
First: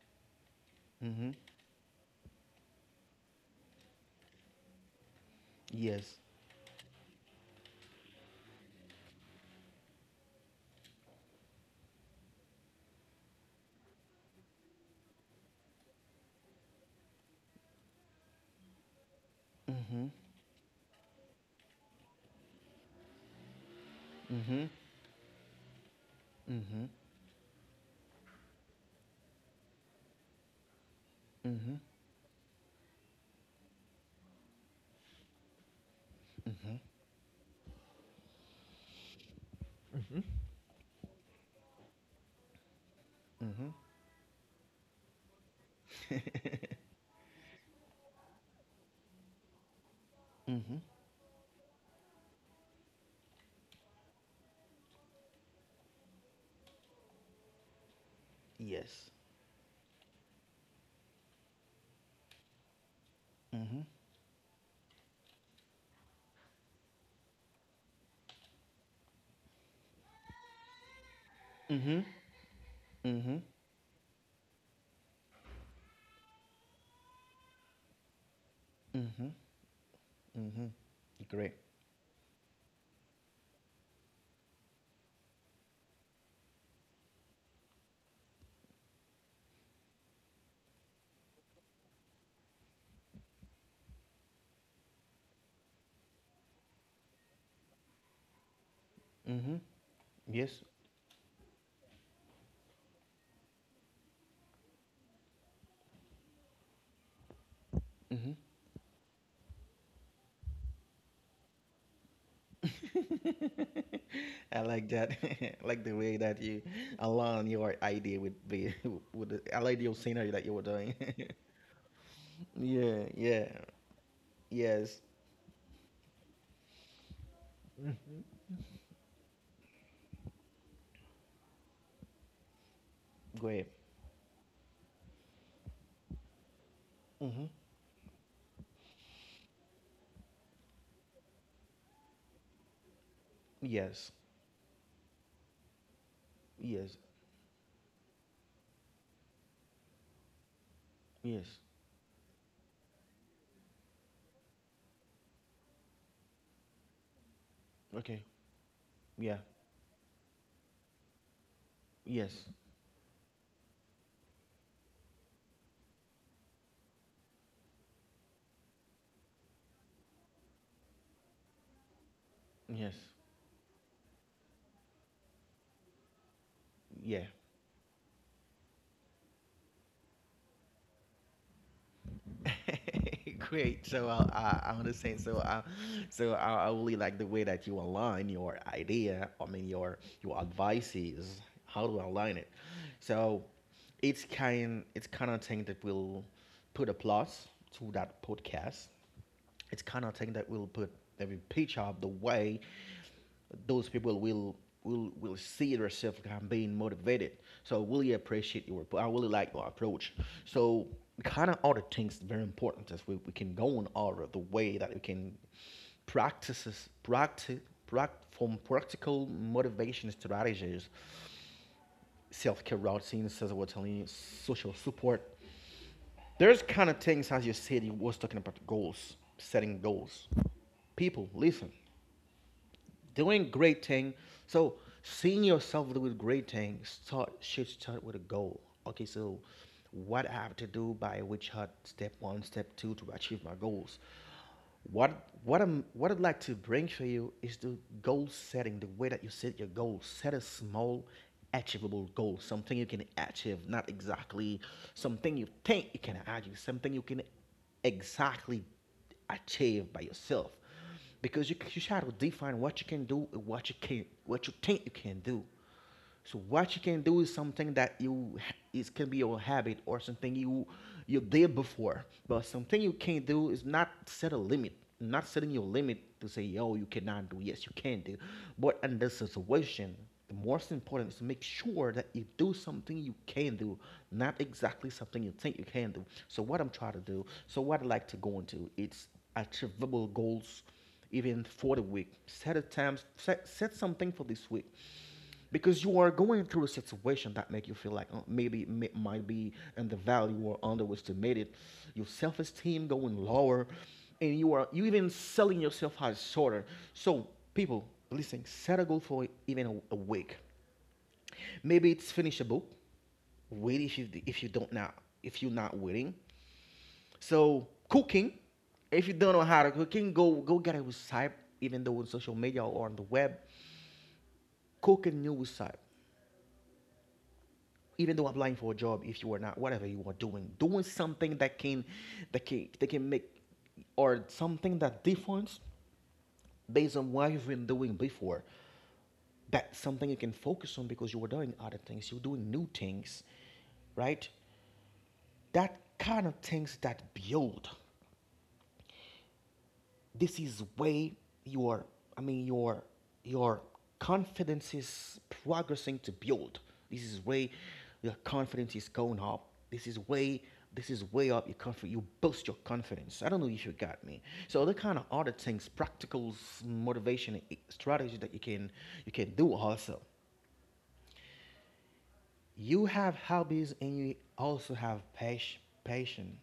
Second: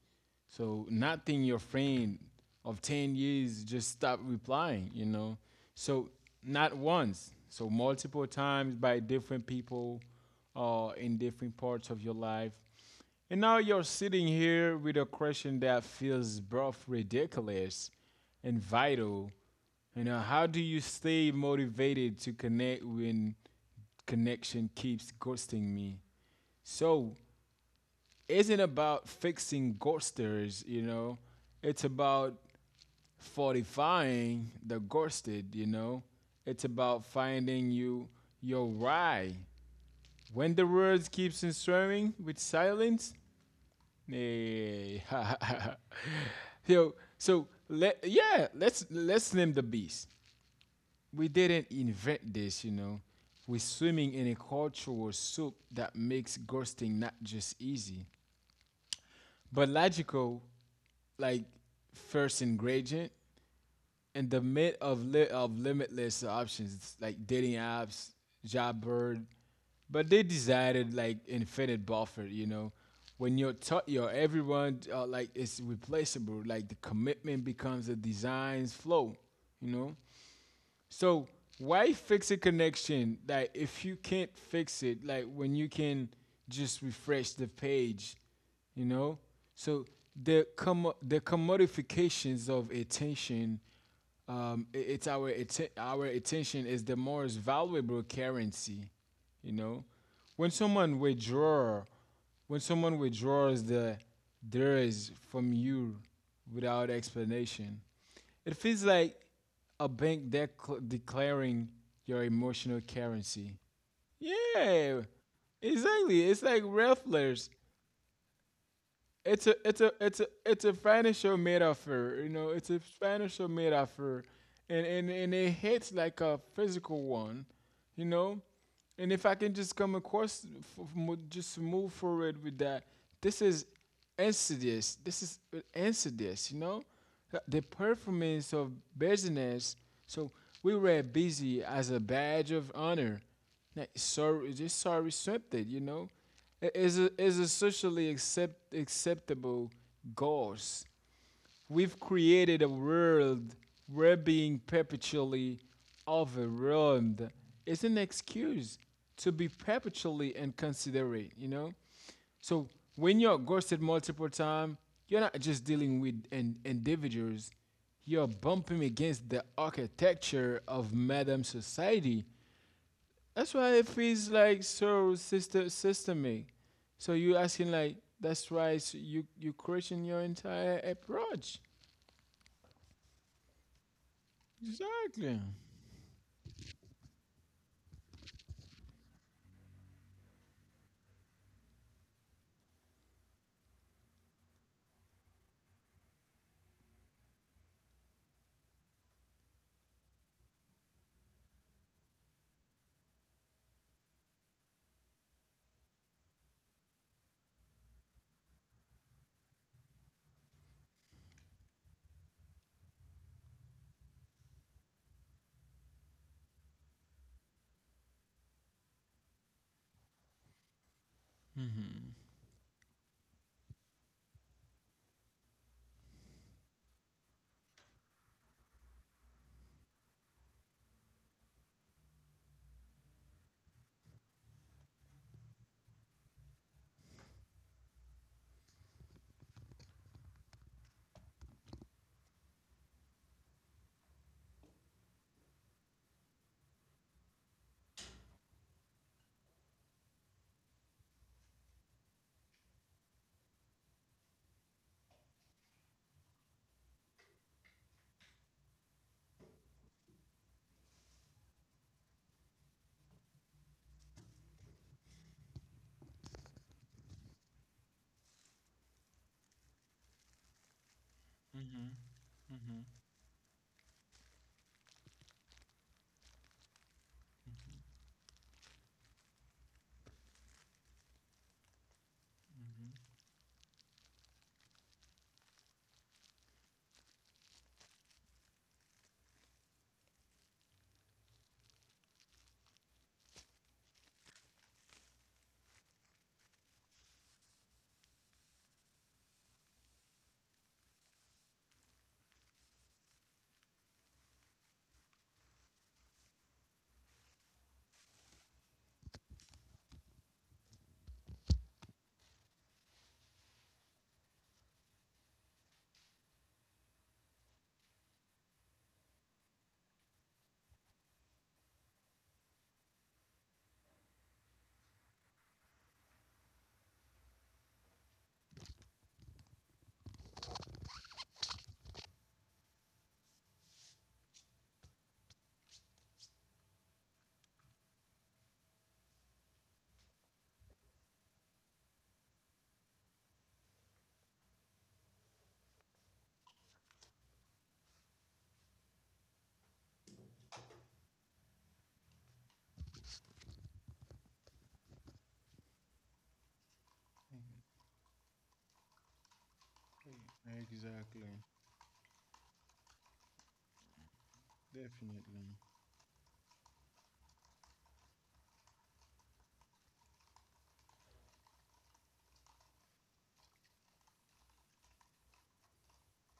S2: So not
S1: Mm-hmm.
S2: think your friend of 10 years just stopped replying, you know. So
S1: Yes.
S2: not once, so multiple times by different people in different parts of your life. And now you're sitting here with a question that feels both ridiculous and vital. You
S1: Mm-hmm.
S2: know, how do you stay motivated to connect when
S1: Mm-hmm.
S2: connection keeps ghosting me?
S1: Mm-hmm.
S2: So, isn't about fixing ghosters, you know.
S1: Mm-hmm.
S2: It's about fortifying the ghosted, you know. It's
S1: Mm-hmm.
S2: about finding you your why. When the words keeps on swimming with silence,
S1: Mm-hmm.
S2: hey, (laughs) yo. So let yeah, let's name the beast.
S1: Mm-hmm.
S2: We didn't invent this, you know. We're swimming in a cultural soup that makes ghosting not just easy,
S1: Yes.
S2: but logical, like first ingredient,
S1: Mm-hmm.
S2: in the mid of of limitless options like dating apps, Jobbird, but they decided like infinite
S1: Mm-hmm.
S2: buffer. You know,
S1: Mm-hmm.
S2: when you're taught, your everyone like it's replaceable. Like the commitment becomes a design's flow.
S1: Mm-hmm.
S2: You know,
S1: Mm-hmm.
S2: so
S1: Great.
S2: why fix a connection like if you can't fix it like when you can just refresh the page, you know? So the commodifications of attention, it's our our attention is the most valuable currency, you
S1: Mm-hmm.
S2: know. When
S1: Yes.
S2: someone withdraw, when someone withdraws theirs from you without explanation,
S1: Mm-hmm.
S2: it feels like a bank declaring your emotional currency.
S1: I like
S2: Yeah,
S1: that. (laughs) I like the way
S2: exactly.
S1: that
S2: It's
S1: you
S2: like
S1: align
S2: rafflers.
S1: your idea with the (laughs) with the
S2: it's a
S1: I like
S2: it's a
S1: your
S2: it's a
S1: scenery that you were
S2: it's a
S1: doing. (laughs)
S2: financial metaphor, you know, it's a
S1: Yeah, yeah.
S2: financial metaphor. and
S1: Yes.
S2: and, and it hits like a physical one, you know. And if I can just come across just move forward with that, this is
S1: Great.
S2: insidious. This is insidious, you know. Th-
S1: Mm-hmm.
S2: the performance of business, so we were busy as a badge of honor. Like
S1: Yes.
S2: sorry, just sorry something, you know,
S1: Yes.
S2: is a socially acceptable goals.
S1: Yes.
S2: We've created a world we're being perpetually overwhelmed. It's an
S1: Okay.
S2: excuse to
S1: Yeah.
S2: be perpetually inconsiderate, you know?
S1: Yes.
S2: So when you're ghosted multiple times, you're not just dealing with individuals, you're bumping against the architecture of madam society.
S1: Yes.
S2: That's why it feels like so systemic. So
S1: Yeah.
S2: you asking like, that's why s you you question your entire approach.
S1: (laughs) Great. So I understand. So
S2: Exactly.
S1: I, so I, I really like the way that you align your idea. I mean your advices. How to align it. So it's kind of thing that will put a plus to that podcast. It's kind of thing that will put every picture of the way those people will see themselves being motivated. So I really appreciate your I really like your approach. So kind of other things very important is we can go on all the way that we can practices practice pract from practical motivation strategies, self-care routines, as I was telling you, social support. There's kind of things as you said you was talking about goals, setting goals. People, listen, doing great thing. So seeing yourself doing great things start should start with a goal. Okay, so what I have to do by which hard step one, step two to achieve my goals. What I'd like to bring for you is the goal setting, the way that you set your goals. Set a small, achievable goal, something you can achieve, not exactly something you think you can achieve, something you can exactly achieve by yourself, because you try to define what you can do and what you can't, what you think you can do. So what you can do is something that you it can be your habit or something you you did
S2: Mm-hmm,
S1: before, but something
S2: mm-hmm.
S1: you can't do is not set a limit, not setting your limit to say yo you cannot do, yes you can do, but in this situation. The most important is to make sure that you do something you can do, not exactly something you think you can do. So what I'm trying to do, so what I like to go into, it's achievable goals even for the week, set a time set, set something for this week, because you are going through a situation that make you feel like maybe might be undervalued or underestimated, your self-esteem going lower, and you are you even selling yourself as shorter. So people, listen, set a goal for even a week, maybe it's finish a book. Wait, if you don't now, if you're not waiting, so cooking, if you don't know how to cook,ing go get a website, even though on social media or on the web, cook a new website. Even though applying for a job, if you are not whatever you are doing, doing something that can that can make, or something that difference based on what you've been doing before. That's something you can focus on because you are doing other things, you're doing new things, right? That kind of things that build, this is way your I mean your confidence is progressing to build, this is way your confidence is going up, this is way
S2: Exactly.
S1: up your confidence, you boost your confidence, I don't know if you got me. So the kind of other
S2: Definitely.
S1: things practical motivation strategy that you can do also, you have hobbies and you also have passion.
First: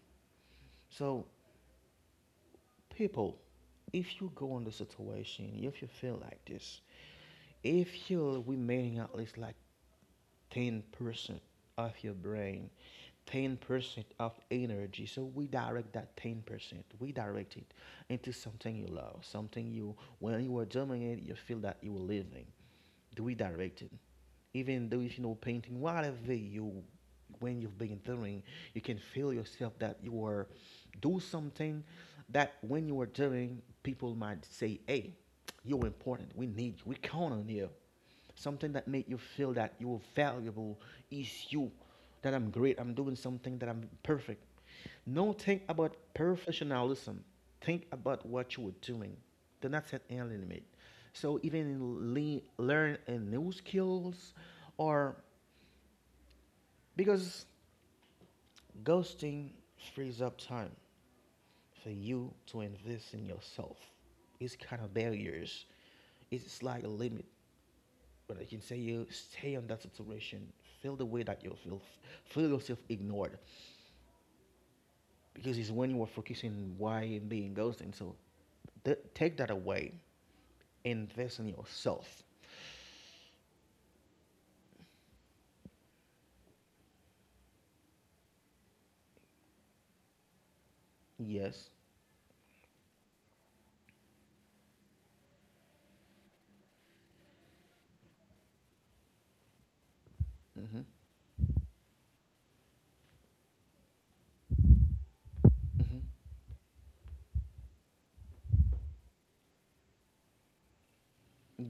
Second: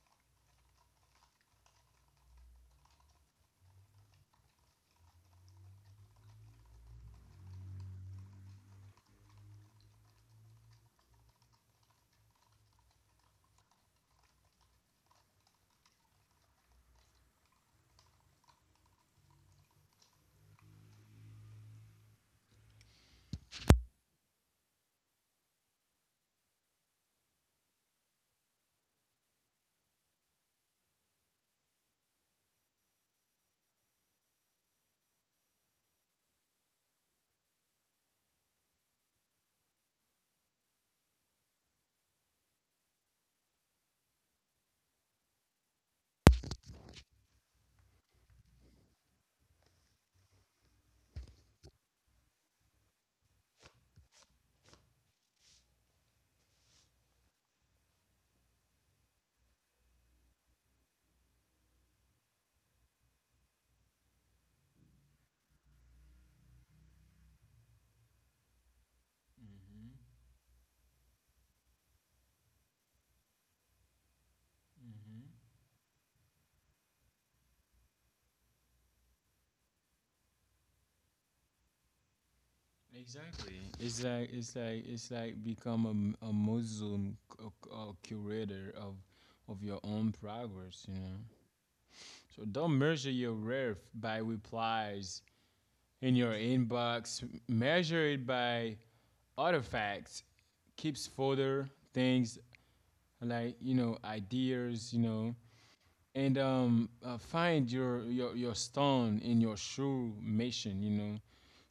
S1: So people, if you go in the situation, if you feel like this, if you remaining at least like 10% of your brain, 10% of energy. So we direct that 10%, we direct it into something you love, something you, when you are doing it, you feel that you are living. Do we direct it? Even though if you know painting, whatever you, when you've been doing, you can feel yourself that you are do something that when you are doing, people might say, hey, you're important. We need you. We count on you, something that make you feel that you're valuable, is you that I'm great, I'm doing something that I'm perfect. No, think about professionalism, think about what you were doing, do not set any limit. So even in learn a new skills, or because ghosting frees up time for you to invest in yourself. It's kind of barriers, it's like a limit. But I can say you stay on that situation. Feel the way that you feel. Feel yourself ignored, because it's when you are focusing why and being ghosted. So take that away. Invest in yourself.
S2: Exactly. It's like, it's like become a, a Muslim a curator of your own progress, you know.
S1: Yes.
S2: So don't measure your worth by replies in your inbox, measured by artifacts,
S1: Mhm.
S2: keeps folder things like, you know, ideas, you know.
S1: Mhm.
S2: And find your stone in your shoe mission, you know.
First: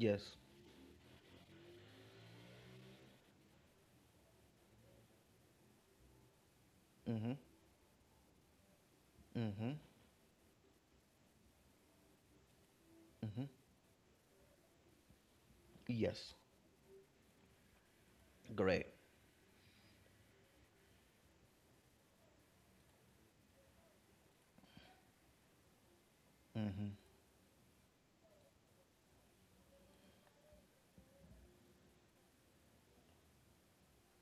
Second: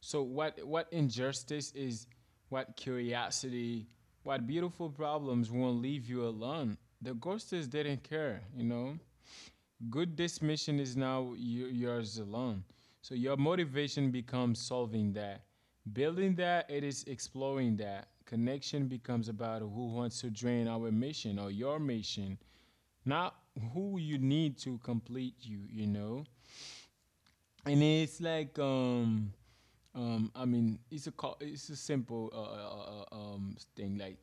S2: So what injustice is, what curiosity, what beautiful problems won't leave you alone. The
S1: Mhm.
S2: ghosters didn't care, you know.
S1: Mhm.
S2: Good dismission is now yours alone. So your
S1: Mhm.
S2: motivation becomes solving that,
S1: Yes.
S2: building that. It is exploring that.
S1: Great.
S2: Connection becomes about who wants to drain our mission or your mission, not who you need to complete you. You know,
S1: Mhm.
S2: and it's like I mean, it's a it's a simple thing like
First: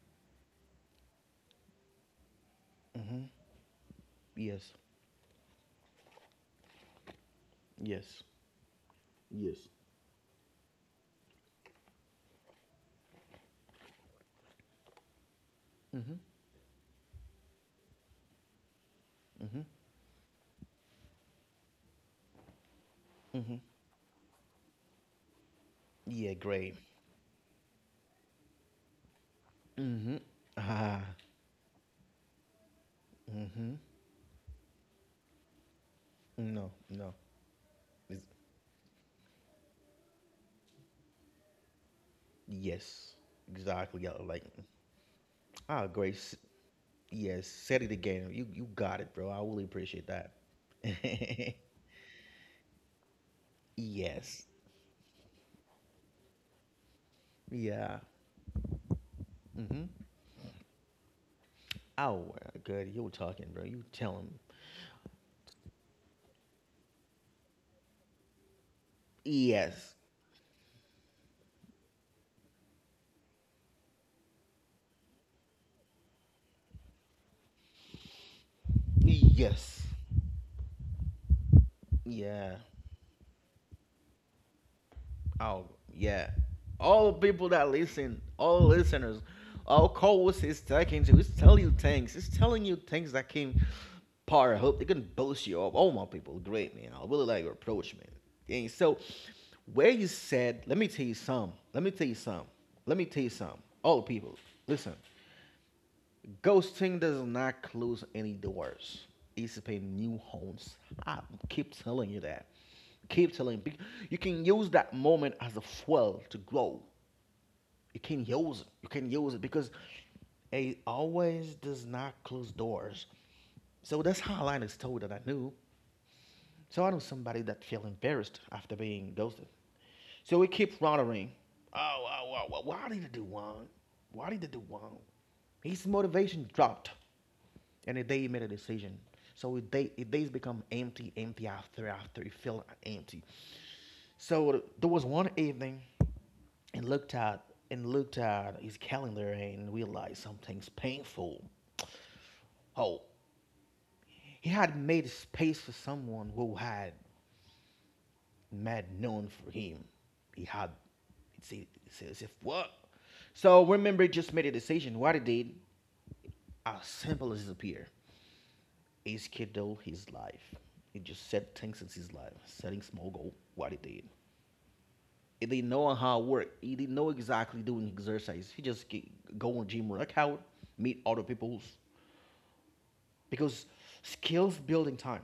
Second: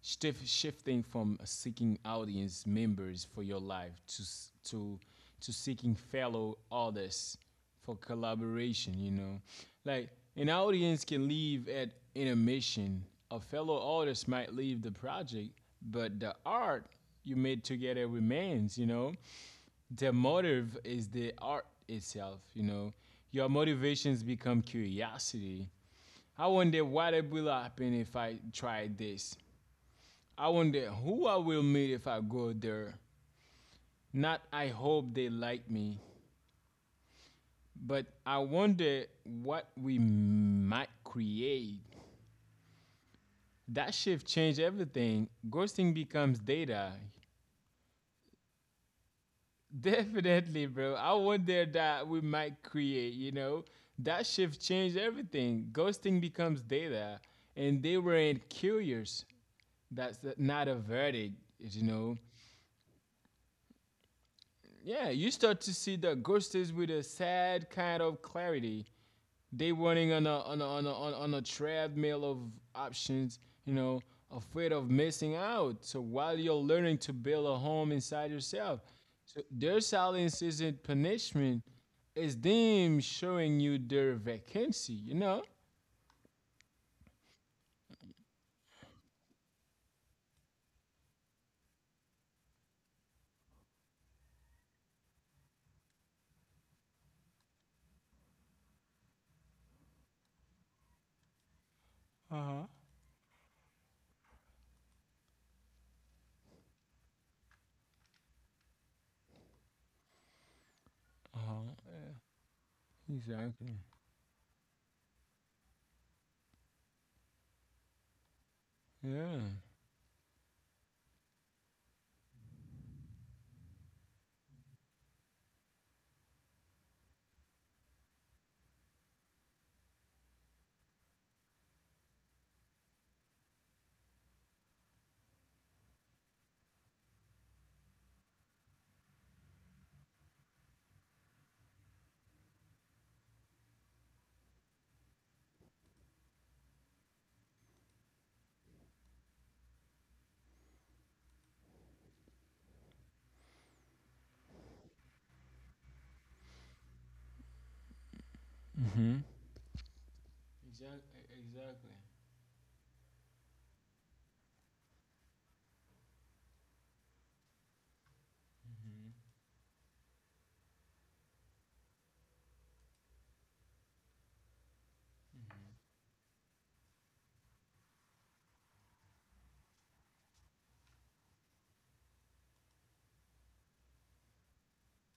S2: shifting from seeking audience
S1: Mhm.
S2: members for your life
S1: Yes.
S2: to seeking fellow artists for
S1: Yes.
S2: collaboration. You know,
S1: Yes.
S2: like an audience can leave at intermission. A fellow artist might leave the project, but
S1: Mhm.
S2: the art you made together remains. You know,
S1: Mhm.
S2: their motive is the art itself, you know. Your
S1: Mhm.
S2: motivations become curiosity.
S1: Yeah.
S2: I
S1: Great.
S2: wonder what it will happen if I try this.
S1: Mhm.
S2: I wonder
S1: Ah.
S2: who I will meet if I go there.
S1: Mhm.
S2: Not I hope they like me,
S1: No. No.
S2: but
S1: It's
S2: I wonder what we might create.
S1: Yes,
S2: That
S1: exactly. Yeah,
S2: shift
S1: like,
S2: changed everything.
S1: ah,
S2: Ghosting
S1: Grace.
S2: becomes data.
S1: Yes, said it again. You got it, bro. I really
S2: (laughs)
S1: appreciate that.
S2: Definitely, bro. I
S1: (laughs)
S2: wonder that we might create, you know? That
S1: Yes.
S2: shift changed everything. Ghosting becomes data, and
S1: Yeah.
S2: they weren't curious.
S1: Mm-hmm.
S2: That's not a verdict, you know?
S1: Oh, good. You were talking, bro. You tell him.
S2: Yeah, you start to see the ghosters with a sad kind of clarity. They
S1: Yes.
S2: running on a treadmill of options, you know, afraid of missing out. So while you're learning to build a home inside yourself, so their
S1: Yes.
S2: silence isn't punishment; it's
S1: Yeah.
S2: them showing you their vacancy. You know.
S1: Oh yeah, all people that listen, all listeners, all co-hosts is talking to. It's telling you things. It's telling you things that can power up. It can boost you up. Oh my people, great man. I really like your approach, man. And so, where you said, let me tell you some. Let me tell you some. Let me tell you some. All people, listen. Ghosting does not close any doors. It's a new homes. I keep
S2: Uh-huh.
S1: telling you that.
S2: Yeah.
S1: Keep telling you.
S2: Exactly.
S1: You can use that moment as a fuel to grow. You can use it. You can use it
S2: Yeah.
S1: because it always does not close doors. So that's how I was told that I knew. So I know somebody that feel embarrassed after being ghosted. So we keep wondering, oh, oh, oh, oh, why did he do one? Why did he do one? His motivation dropped and the day you made a decision. So it day it days become empty, empty after you felt empty. So there was one evening, and looked at and looked at his calendar and realized something's painful. Oh, he had made space for someone who had made
S2: Mm-hmm.
S1: known for him. He had
S2: Exactly. Exactly.
S1: it's as if what? So remember, he just made a decision. What he did, as simple as it appear, he scheduled his life. He just set things in his life, setting small goal, what he did. He didn't know how it worked. He didn't know exactly doing exercise. He just go on gym workout, meet other people's, because skills building time.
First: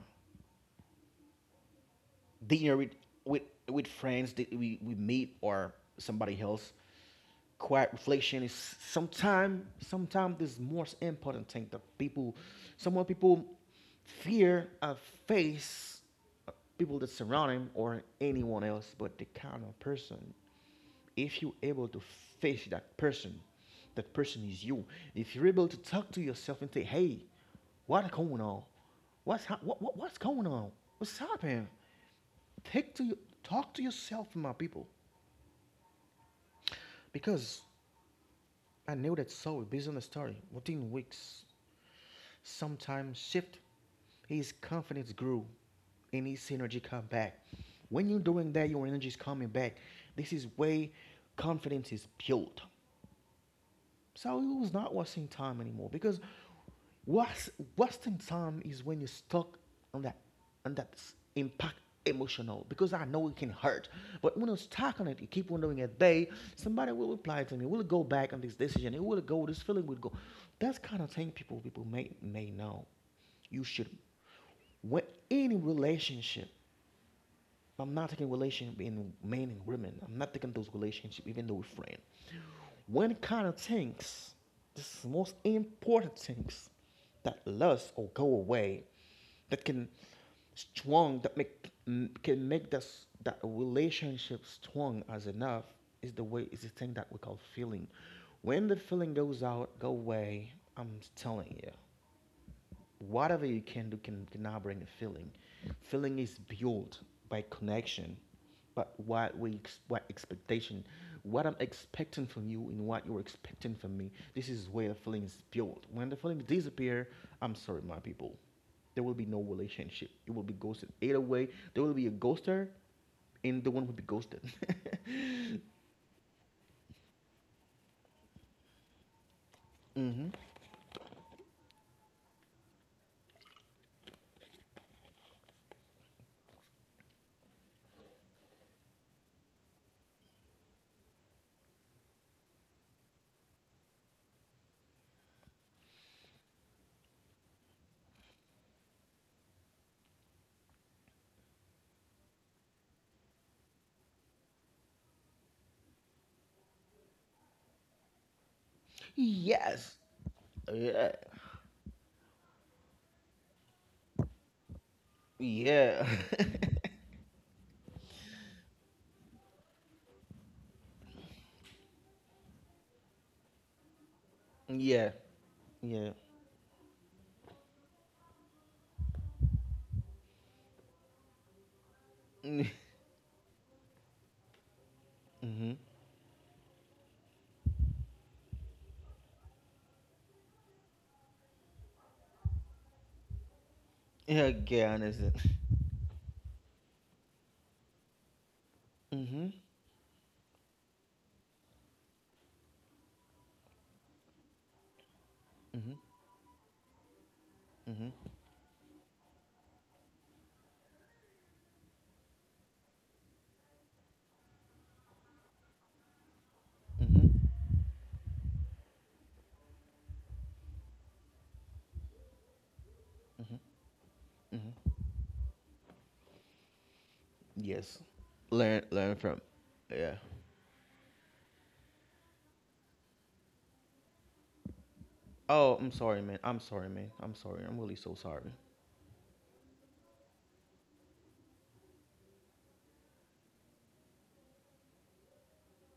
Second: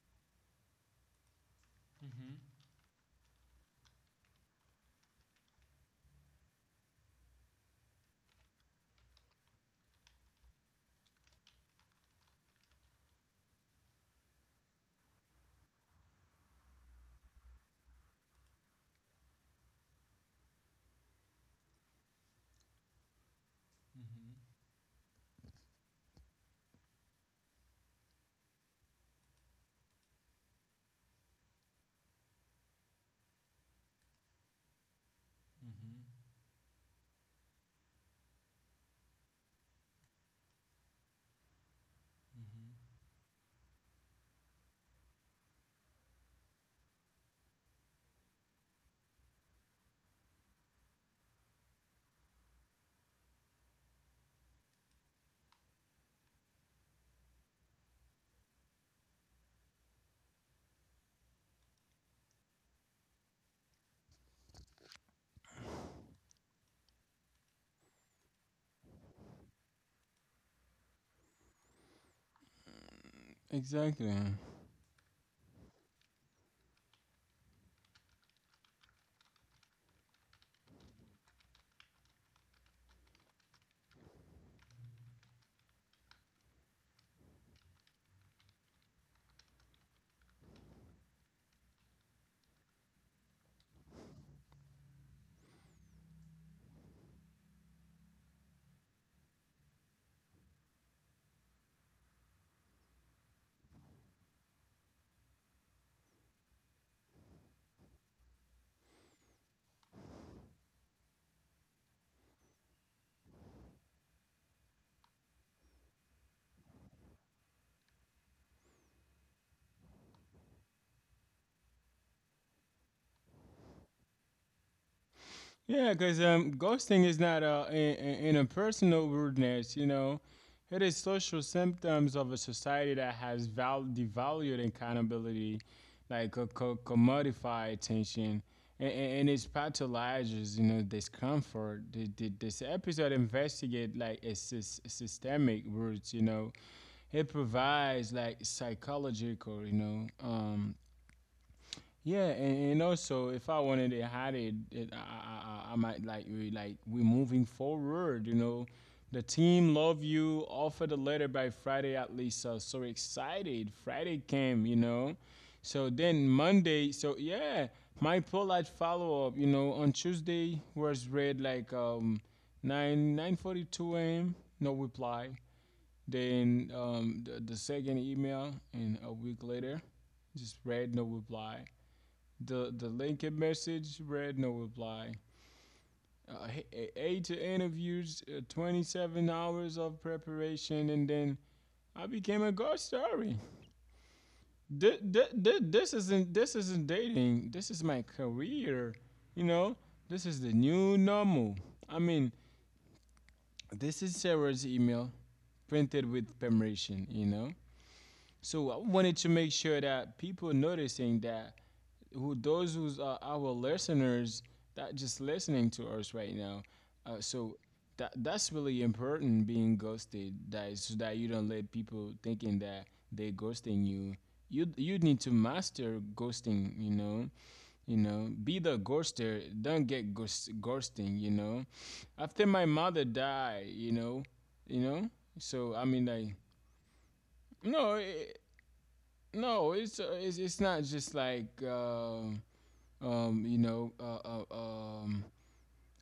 S2: Mm-hmm.
S1: Dinner with with friends that we meet or somebody else. Quiet reflection is sometimes this most important thing that people, some more people fear and face, uh, people that surround him or anyone else, but the kind of person, if you're able to face that person is you. If you're able to talk to yourself and say, "Hey, what's going on? What's what's going on? What's happening? Take to you, talk to yourself, my people, because I knew that Saul based on the story. Within weeks, sometimes shift, his confidence grew, and his energy come back. When you're doing that, your energy is coming back. This is way confidence is built. Saudi was not wasting time anymore because was, wasting time is when you're stuck on that on that impact emotional because I know it can hurt. But when you're stuck on it, you keep wondering at day, somebody will reply to me, will it go back on this decision, it will go, this feeling will go. That's kind of thing people may know.
S2: Mm-hmm.
S1: You should
S2: Exactly.
S1: when any relationship, I'm not taking relationship in men and women. I'm not taking those relationships, even though we're friends. One kind of things, this is the most important things that lust or go away, that can strong, that make can make this that relationship strong as enough is the way is the thing that we call feeling. When the feeling goes out, go away. I'm telling you, whatever you can do can now bring a feeling. Feeling is built by connection, but what we what expectation, what I'm expecting from you and what you're expecting from me. This is where the feeling is built. When the feelings disappear, I'm sorry, my people, there will be no relationship. It will be ghosted. Either way, there will be a ghoster, and the one will be ghosted.
S2: Yeah, because ghosting is not in a personal rudeness, you
S1: (laughs)
S2: know.
S1: hmm
S2: It is social symptoms of a society that has devalued accountability, like a commodify attention, and it pathologizes, you know, discomfort. This episode investigate like a systemic roots, you know. It provides like psychological, you know, yeah. And also if I wanted to hide it, I might like, we like we're moving forward. You know, the team
S1: Yes.
S2: love you. Offer the
S1: Yeah.
S2: letter by Friday at least. So so excited. Friday came. You know, so
S1: Yeah.
S2: then Monday. So yeah, my polite follow up. You know, on Tuesday was read like nine nine forty two a.m. No
S1: (laughs) yeah.
S2: reply.
S1: Yeah.
S2: Then the second email and a week later, just read no reply. The
S1: (laughs)
S2: LinkedIn message read no reply.
S1: hmm
S2: Uh, Eight interviews, 27 hours of preparation, and then I became a ghost story.
S1: Yeah,
S2: Th-
S1: Gyan is
S2: th-
S1: it.
S2: th- this isn't this isn't dating. This is my career. You
S1: Mm-hmm.
S2: know, this is the new normal. I mean, this is Sarah's email
S1: Mm-hmm.
S2: printed with permission. You know,
S1: Mm-hmm.
S2: so I wanted to make sure that people noticing that who those who's our listeners that just listening to us right now. Uh,
S1: Mm-hmm.
S2: so that that's really important being ghosted. That is so that you don't let people thinking that they
S1: Mm-hmm.
S2: ghosting you. You
S1: Mm-hmm.
S2: need to master ghosting. You
S1: Yes.
S2: know, be the
S1: Learn
S2: ghoster.
S1: from,
S2: Don't get
S1: yeah.
S2: ghosting. You know, after my mother died, you know, you know. So
S1: Oh,
S2: I
S1: I'm
S2: mean,
S1: sorry,
S2: like
S1: man. I'm sorry, man. I'm sorry. I'm
S2: no,
S1: really so
S2: it,
S1: sorry.
S2: no, it's not just like. You know, uh, um,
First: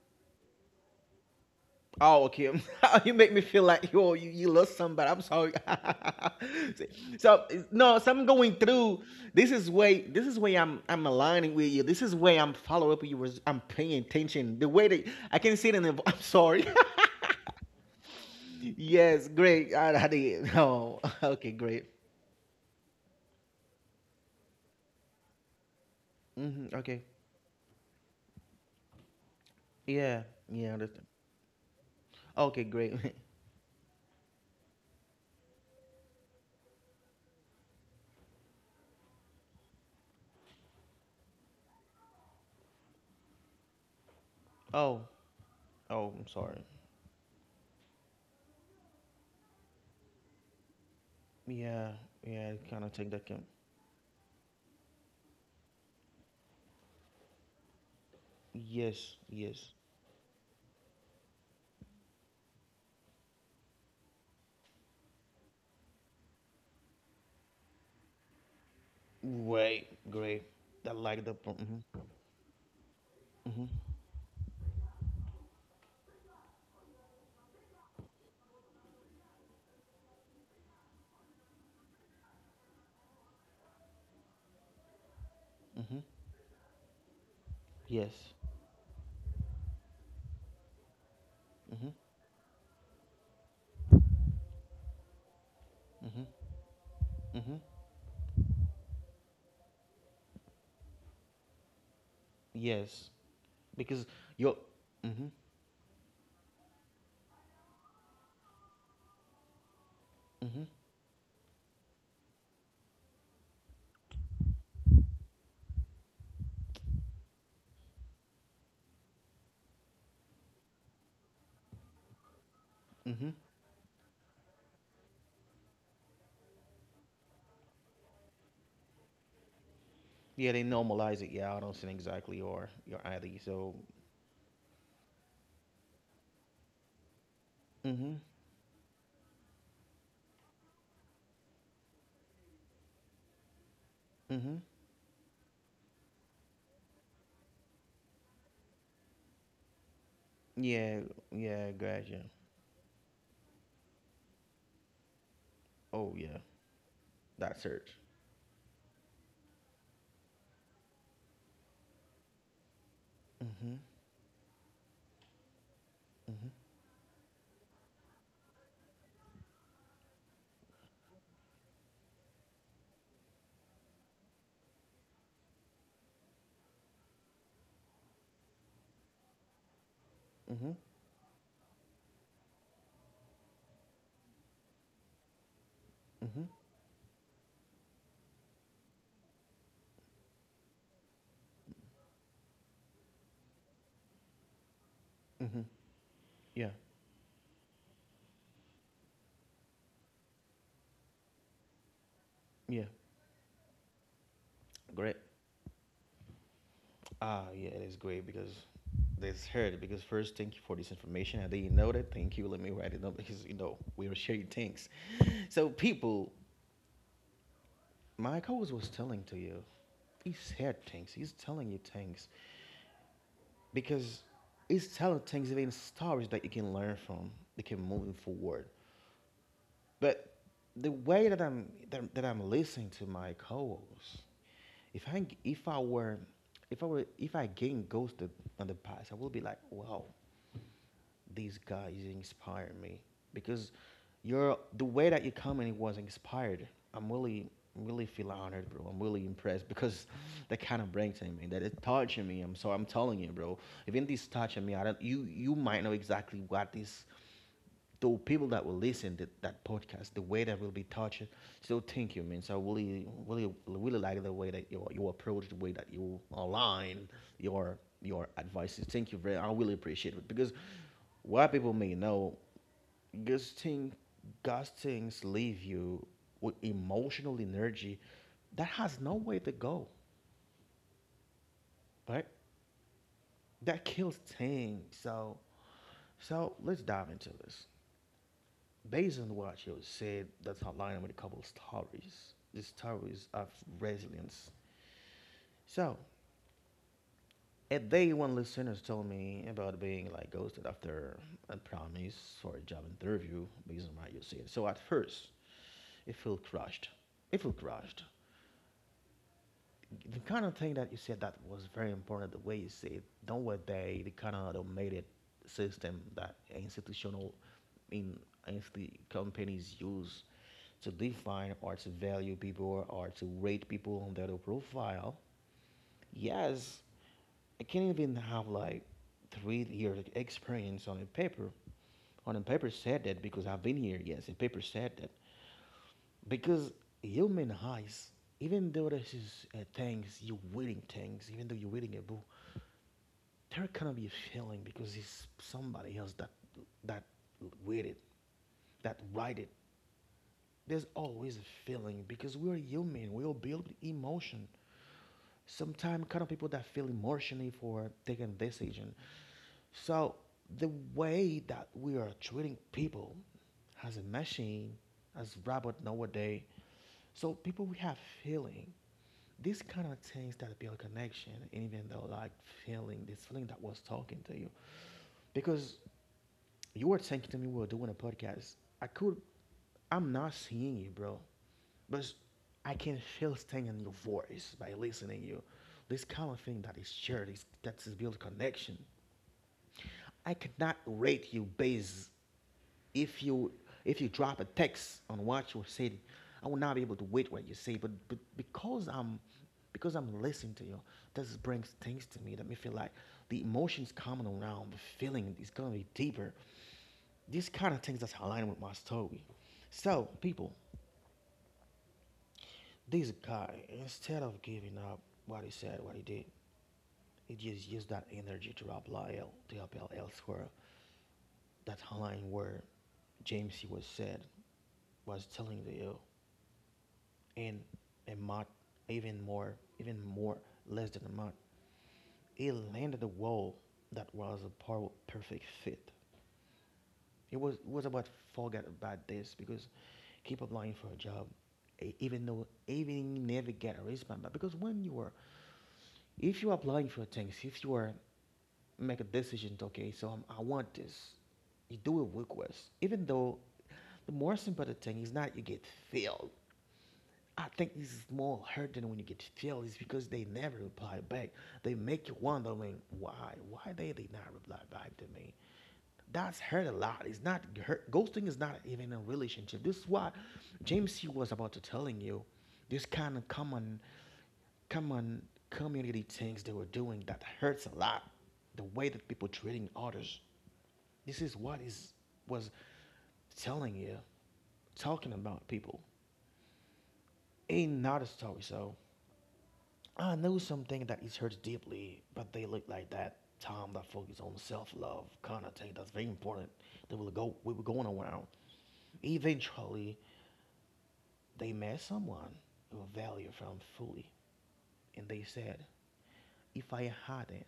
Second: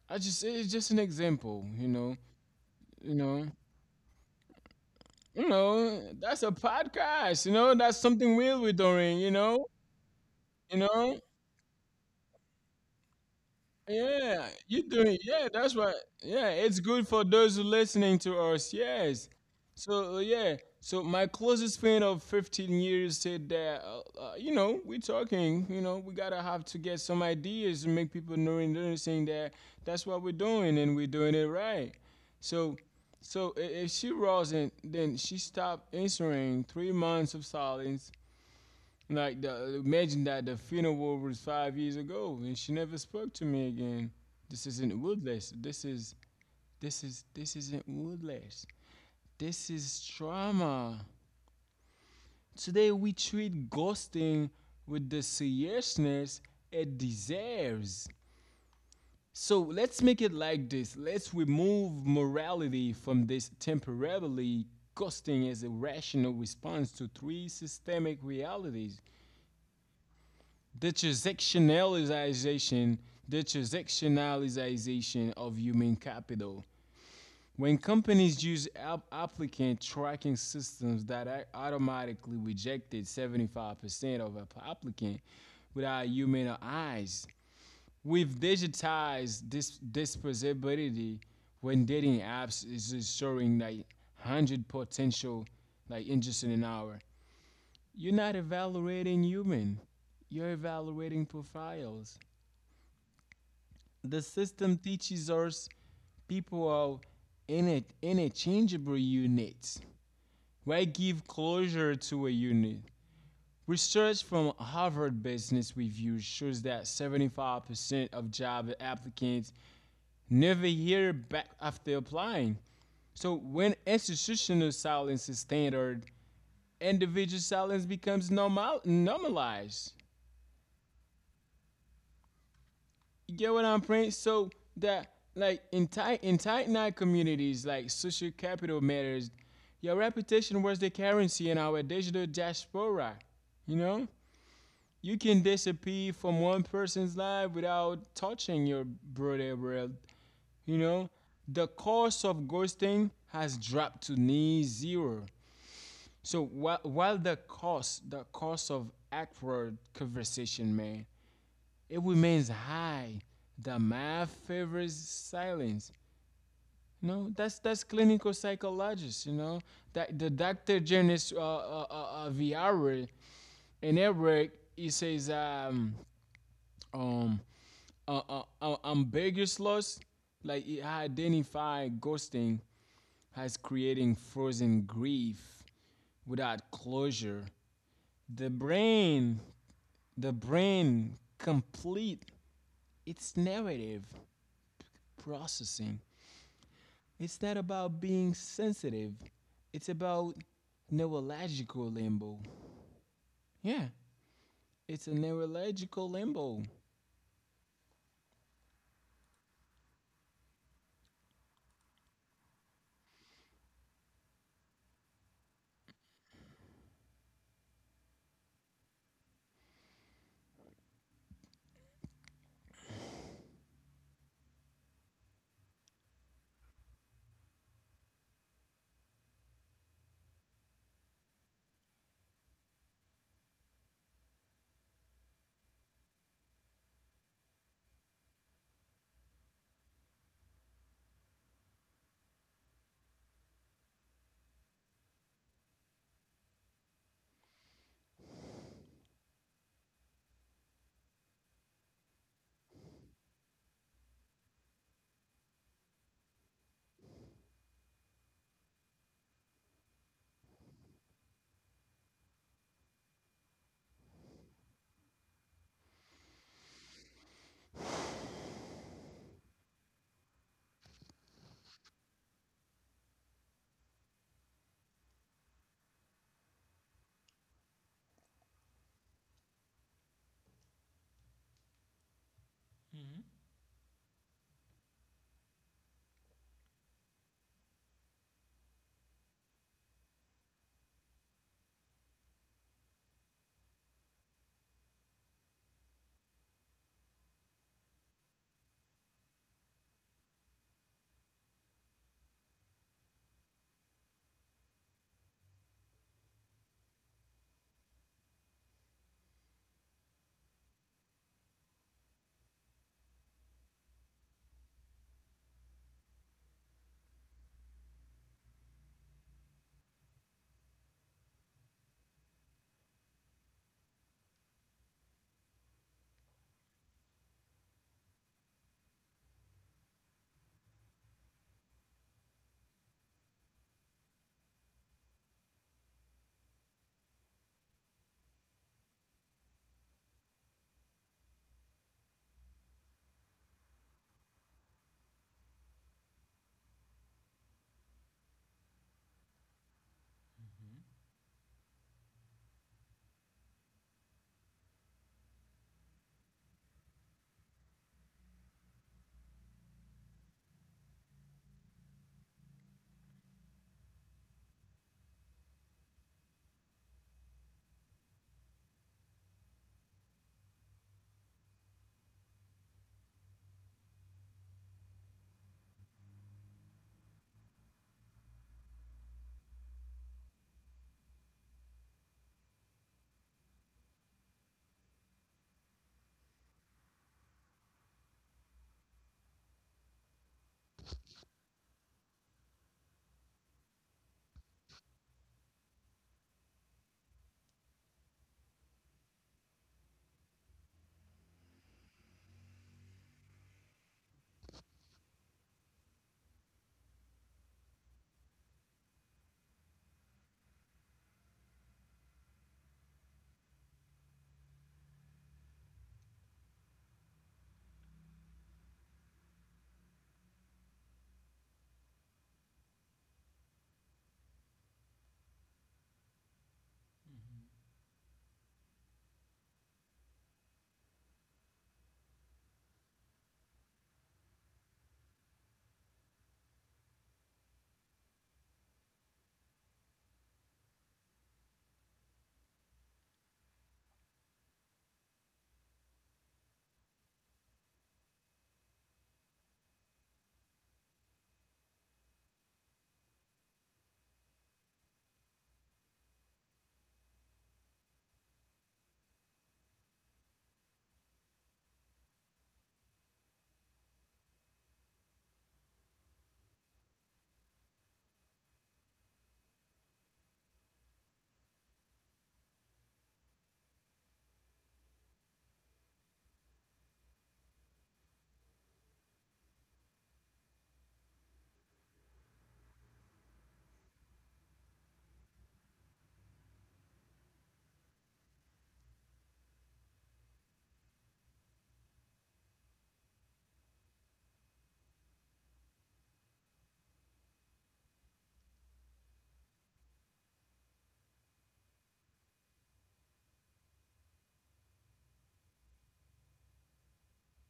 S2: I just it's just an example. You know,
S1: Oh, okay. (laughs) you
S2: you
S1: make me
S2: know,
S1: feel like yo, you lost somebody. I'm
S2: you
S1: sorry.
S2: know. That's a
S1: (laughs)
S2: podcast.
S1: so
S2: You know, that's
S1: no, so I'm
S2: something
S1: going
S2: weird we're
S1: through.
S2: doing. You
S1: This
S2: know,
S1: is way. This is way
S2: you
S1: I'm
S2: know.
S1: aligning with you. This is way I'm follow up with you. Was- I'm paying
S2: Yeah,
S1: attention. The
S2: you
S1: way that
S2: doing?
S1: I
S2: Yeah,
S1: can see it
S2: that's
S1: in the
S2: right.
S1: vo- (laughs) I'm
S2: Yeah,
S1: sorry.
S2: it's good for those who listening to us.
S1: Yes,
S2: Yes.
S1: great. I
S2: So
S1: did.
S2: yeah,
S1: Oh,
S2: so
S1: (laughs)
S2: my
S1: okay,
S2: closest
S1: great.
S2: friend of 15 years said that you know we're talking. You know we gotta have
S1: Hmm,
S2: to
S1: okay.
S2: get some ideas and make people know and noticing that that's
S1: Yeah,
S2: what we're
S1: yeah, I
S2: doing and
S1: understand.
S2: we're doing it right.
S1: Okay,
S2: So
S1: great.
S2: so if she wasn't, then she stopped answering. Three months of silence. Like, the, imagine that the funeral was five years ago, and she never spoke to me again. This
S1: (laughs) oh,
S2: isn't Woodless. This
S1: oh,
S2: is
S1: I'm sorry.
S2: this isn't Woodless. This is trauma.
S1: Yeah, yeah, I kind of
S2: Today
S1: take
S2: we
S1: that. Can-
S2: treat ghosting with the seriousness it deserves.
S1: yes,
S2: So
S1: yes.
S2: let's make it like this. Let's remove morality from this temporarily, ghosting as a rational response to three systemic realities.
S1: Wait, great. I
S2: The
S1: like the. Mm-hmm,
S2: transactionalization, the
S1: mm-hmm,
S2: transactionalization of human capital. When companies use applicant tracking systems that automatically rejected 75% of applicants
S1: mm-hmm.
S2: without human eyes,
S1: Yes.
S2: we've digitized this disposability when
S1: Mm-hmm,
S2: dating apps is showing like 100 potential like
S1: mm-hmm,
S2: interests in an hour.
S1: mm-hmm.
S2: You're not evaluating human, you're evaluating profiles.
S1: Yes. Because
S2: The
S1: you're.
S2: system
S1: Mm-hmm,
S2: teaches us people are in interchangeable units.
S1: mm-hmm,
S2: Why give closure to a unit? Research from Harvard Business Review shows that 75% of job applicants never hear back after applying.
S1: mm-hmm.
S2: So when institutional silence is standard, individual silence becomes normalized.
S1: Yeah, they normalize it. Yeah, I don't see exactly your
S2: You
S1: ID.
S2: get what
S1: So,
S2: I'm saying? So that like in tight knit communities, like
S1: mm-hmm,
S2: social capital matters. Your reputation was the currency in our digital diaspora. You know,
S1: mm-hmm.
S2: you can disappear from one person's life without touching your broader world. You
S1: Yeah,
S2: know, the
S1: yeah, gotcha.
S2: cost of ghosting has dropped to near zero.
S1: Oh yeah,
S2: So while
S1: that search.
S2: the cost of awkward conversation, man, it remains high.
S1: Mm-hmm.
S2: The math favors silence. You know, that's clinical psychologist. You know, that the Dr. Janice Viara in her work, he says um ambiguous loss, like
S1: Mm-hmm.
S2: it identify ghosting as creating frozen grief
S1: Mm-hmm.
S2: without closure. The brain, the brain complete its narrative
S1: Mm-hmm.
S2: processing.
S1: Yeah.
S2: It's not about being sensitive. It's about neurological limbo.
S1: Yeah.
S2: Yeah, it's a
S1: Great.
S2: neurological limbo.
S1: Ah, yeah, it is great because this heard because first thank you for this information. I didn't know that. Thank you. Let me write it down because you know we were sharing things. So people, my coach was telling to you, he said things. He's telling you things because he's telling things even stories that you can learn from. You can move forward. But the way that I'm that I'm listening to my co-hosts, if I were if I were if I getting ghosted on the past, I will be like, wow, these guys inspire me because you're the way that you your it was inspired. I'm really feel honored, bro. I'm really impressed because that kind of brings to me that it touching me. I'm so I'm telling you, bro. Even this touching me, I don't you might know exactly what this the people that will listen to that podcast, the way that will be touched, still thank you, man. So I really, really, really like the way that your approach, the way that you align your advices. Thank you very. I really appreciate it because while people may know, God's thing, God's things leave you with emotional energy that has no way to go, right? That kills things. So so let's dive into this. Based on what you said, that's outlined with a couple of stories. The stories of resilience. So, a day one listeners told me about being like ghosted after a promise for a job interview based on what you said. So at first, it felt crushed. It felt crushed. The kind of thing that you said that was very important the way you said don't were they the kind of automated system that institutional in insti- companies use to define or to value people or to rate people on their profile, yes, I can't even have like 3 years' experience on a paper said that because I've been here, yes, a paper said that because human eyes, even though this is things you're waiting things, even though you're waiting a boo, there cannot be a feeling because it's somebody else that waited, that write it. There's always a feeling because we're human. We all build emotion. Sometimes kind of people that feel emotionally for taking decision. So the way that we are treating people as a machine, as robot nowadays, so people we have feeling, these kind of things that build connection, and even though like feeling, this feeling that was talking to you, because you were saying to me we were doing a podcast. I could, I'm not seeing you, bro, but I can feel staying in your voice by listening to you. This kind of thing that is shared, is, that is build connection. I cannot rate you based if you if you drop a text on what you said. I will not be able to wait what you say, but because I'm listening to you, this brings things to me that me feel like the emotions coming around, the feeling is gonna be deeper. These kind of things that's aligned with my story. So people, this guy instead of giving up what he said, what he did, he just used that energy to apply elsewhere. That line where James he was said was telling the ill and a mock even more less than a mock he landed a wall that was a perfect fit. It was it was about forget about this because keep applying for a job, e- even though even never get a response but because when you are if you are applying for things if you are make a decision. Okay, so I'm, I want this. You do it request, even though the most important thing is not you get filled. I think this is more hurting when you get feel is because they never reply back. They make you wondering why they did not reply back to me. That's hurt a lot. It's not hurt. Ghosting is not even a relationship. This is what James C was about to telling you this kind of common community things they were doing that hurts a lot. The way that people treating others. This is what is was telling you, talking about people. Ain't not a story. So I know something that is hurt deeply, but they look like that Tom that focus on self-love kind of thing. That's very important. They will go. We were going around. Eventually, they met someone who valued them fully, and they said, "If I hadn't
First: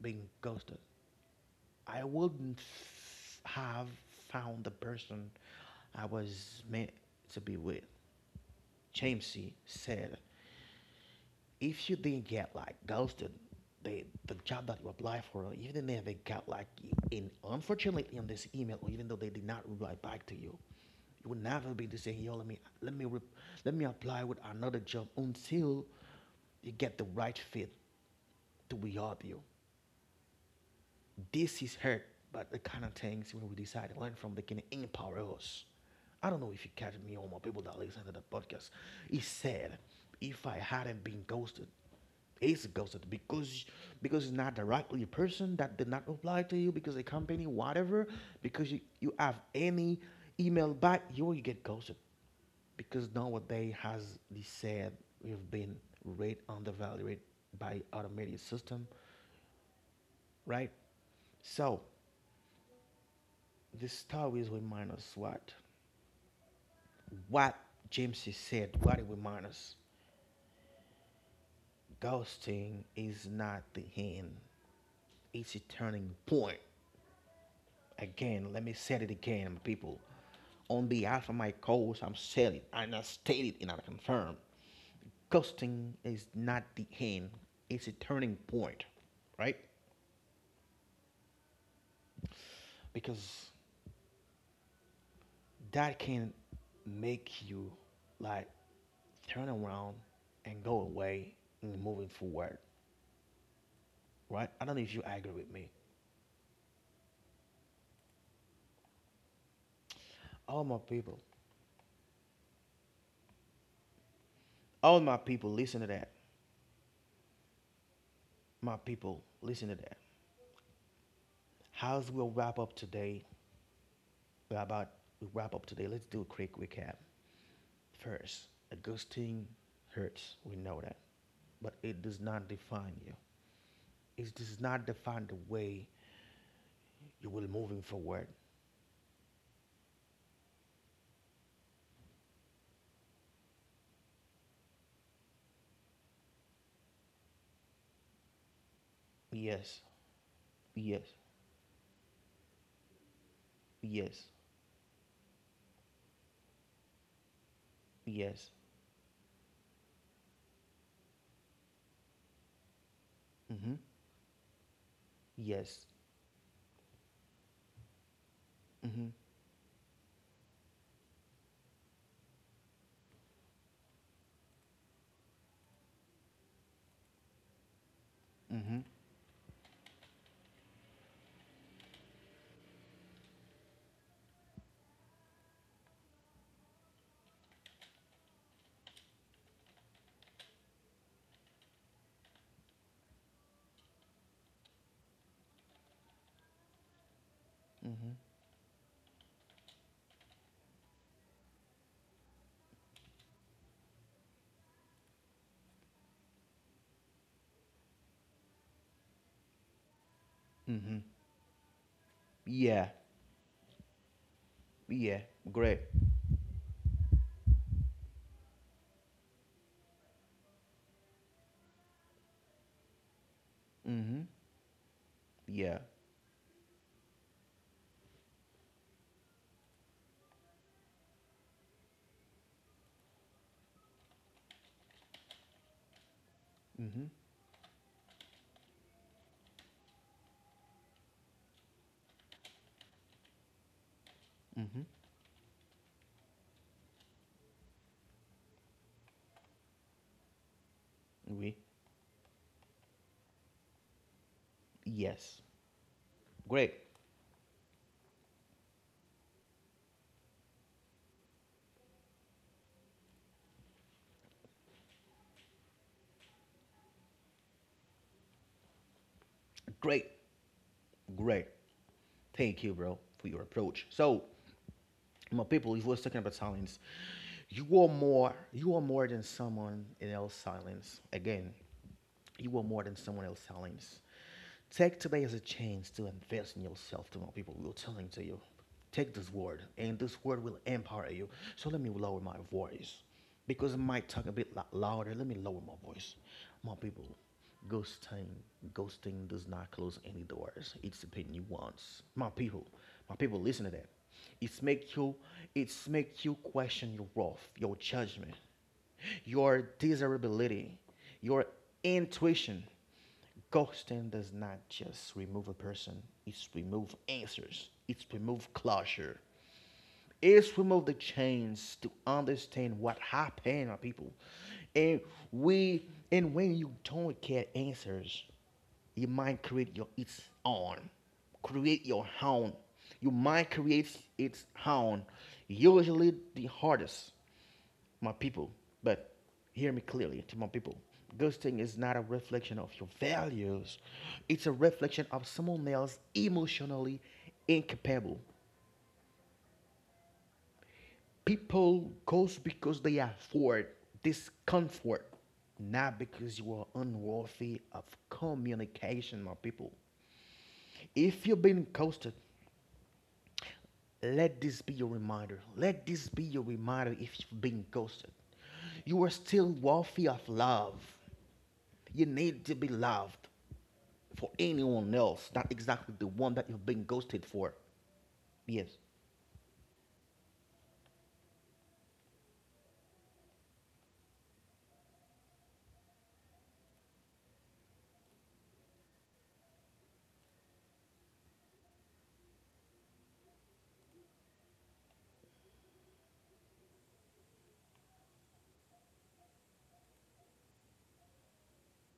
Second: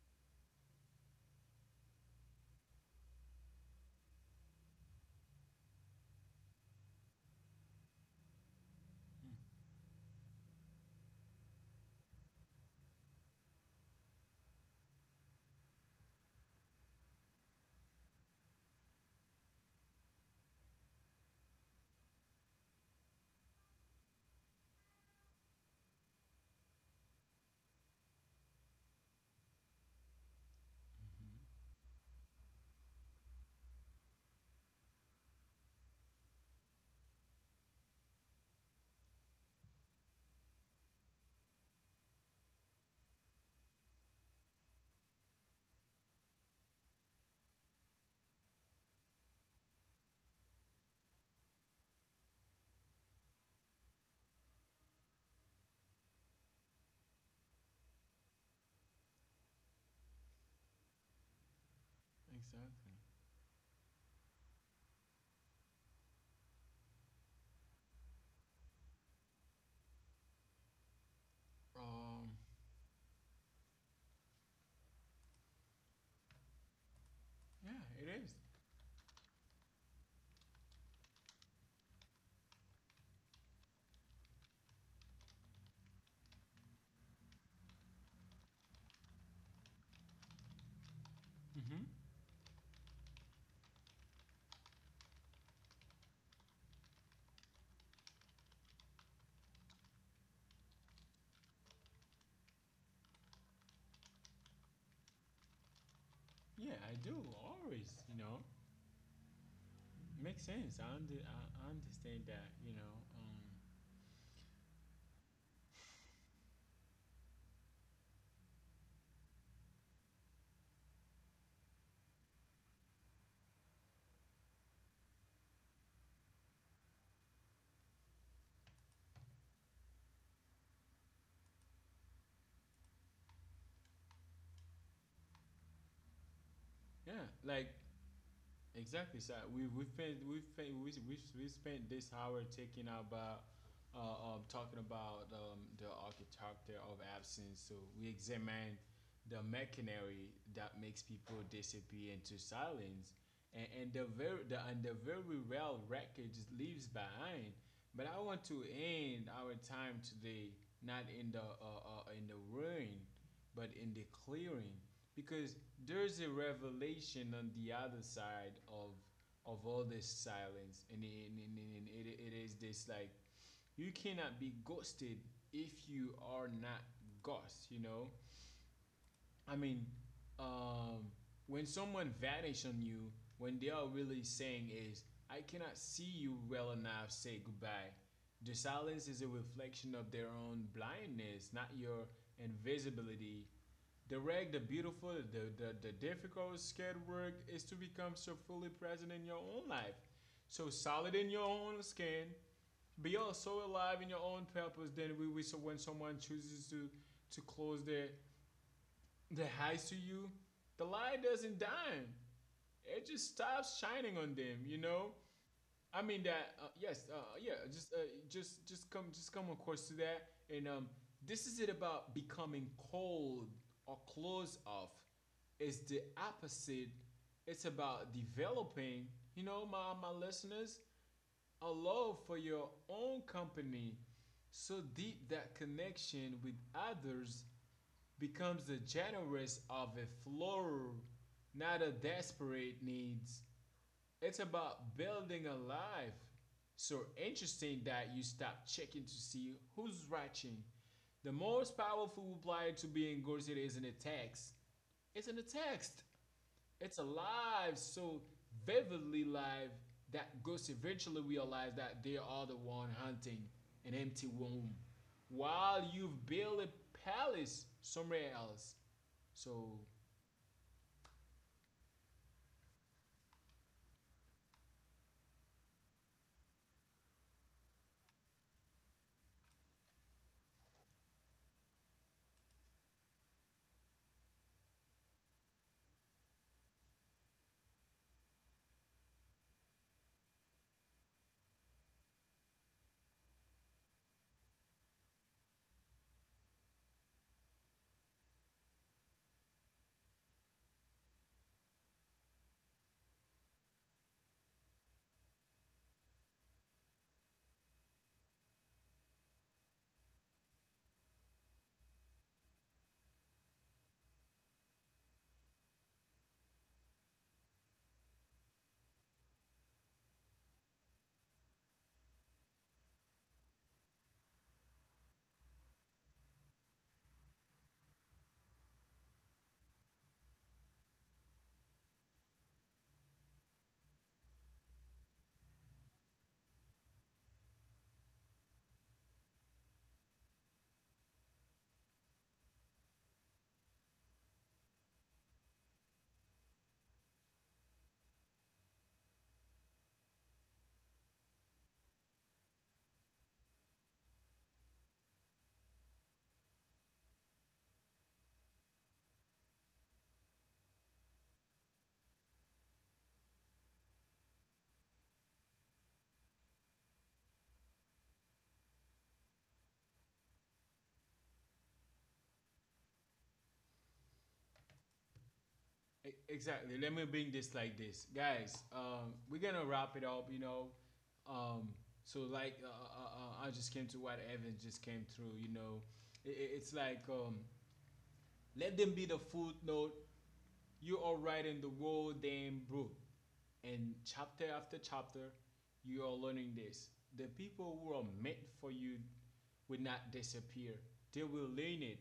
S1: been ghosted, I wouldn't have found the person I was meant to be with." James C. said, if you didn't get like ghosted the job that you apply for even if they got like in unfortunately in this email or even though they did not reply back to you, you would never be to say yo let me let me apply with another job until you get the right fit to be help you. This is hurt, but the kind of things when we decide to learn from, they can empower us. I don't know if you catch me or my people that listen to the podcast. He said, if I hadn't been ghosted, it's ghosted because it's not directly a person that did not reply to you because a company whatever because you have any email back you will get ghosted because nowadays has they said we've been rate undervalued by automated system, right? So
S2: Exactly.
S1: the stories remind us what? What James said, what it reminds us.
S2: Um.
S1: Ghosting is not the end, it's a turning point.
S2: Yeah, it is.
S1: Again, let me say it again, my people. On behalf of my co-host, I'm saying it, and I stated and I confirm. Ghosting is not the end, it's a turning point, right?
S2: Mhm.
S1: Because that can make you like turn around and go away and moving forward. Right? I don't know if you agree with me.
S2: Yeah, I do always. You know, makes
S1: All my
S2: sense.
S1: people,
S2: I understand that. You know.
S1: all my people, listen to that. My people, listen to that. How's we'll wrap up today? We're about we wrap up today. Let's do a quick recap. First, a ghosting hurts. We know that, but it does not define you. It does not define the way
S2: Yeah,
S1: you will
S2: like
S1: moving forward.
S2: Exactly, sir. We spent we spent we spent this hour taking about talking about the architecture of absence. So we examine the
S1: Yes,
S2: machinery that makes
S1: yes,
S2: people disappear into silence, and the
S1: yes,
S2: very the and the very real wreckage leaves behind. But I want
S1: yes.
S2: to end our time today not in the in the ruin, but
S1: Mm-hmm.
S2: in the clearing, because
S1: Yes.
S2: there's a revelation on the other side
S1: Mm-hmm.
S2: of all this silence. And, and it is this like you cannot be ghosted if you are not ghost, you know.
S1: Mm-hmm.
S2: I mean, um, when someone vanish on you, when they are really saying is I cannot see you well enough say goodbye. The silence is a reflection of their own blindness, not your invisibility. The beautiful, the difficult, scared work is to
S1: Mm-hmm.
S2: become so fully present in your own life, so solid in your own skin. Be also alive in your own purpose. Then we so when someone chooses to close their eyes to you, the
S1: Mm-hmm.
S2: light doesn't dim.
S1: Yeah.
S2: It just stops shining on them. You know,
S1: Yeah. Great.
S2: I mean that yes, yeah. Just come across to that, and this is it about becoming cold or
S1: Mm-hmm.
S2: closed off.
S1: Yeah.
S2: It's the opposite. It's about developing. You know, my listeners, a love for your own company, so deep that connection with
S1: Mm-hmm.
S2: others becomes the generous of a floral, not a desperate needs. It's
S1: Mm-hmm.
S2: about building a life. So interesting that you stop checking to see who's watching. The
S1: We.
S2: most powerful reply to being ghosted isn't a text. It's in
S1: Yes.
S2: a text.
S1: Great.
S2: It's alive, so vividly live that ghosts eventually realize that they are the one hunting an empty womb. While you've built a palace somewhere else. So
S1: Great. Great. Thank you, bro, for your approach. So, my people, if we're talking about silence, you are more than someone else's silence. Again, you are more than someone else's silence. Take today as a chance to invest in yourself to my people. We're telling to you. Take this word, and this word will empower you. So let me lower my voice. Because I might talk a bit louder. Let me lower my voice. My people. Ghosting, ghosting does not close any doors. It's the nuance. My people, listen to that. It's make you, it's make you question your worth, your judgment, your desirability, your intuition. Ghosting does not just remove a person; it's remove answers. It's remove closure is remove the chains to understand what happened to people. And we and when you don't get answers, you might create your its own. Create your own. You might create its own. Usually the hardest, my people. But hear me clearly to my people. Ghosting is not a reflection of your values. It's a reflection of someone else emotionally incapable. People goes because they afford discomfort, not because you are unworthy of communication, my people. If you've been ghosted, let this be your reminder. Let this be your reminder if you've been ghosted. You are still worthy of love. You need to be loved for anyone else, not exactly the one that you've
S2: Exactly.
S1: been
S2: Let me
S1: ghosted
S2: bring this
S1: for.
S2: like this, guys.
S1: Yes.
S2: We're gonna wrap it up. You know, um, so like I just came to what Evans just came through. You know, it's like let them be the footnote. You are writing the whole damn book, and chapter after chapter, you are learning this. The people who are meant for you will not disappear. They will learn it.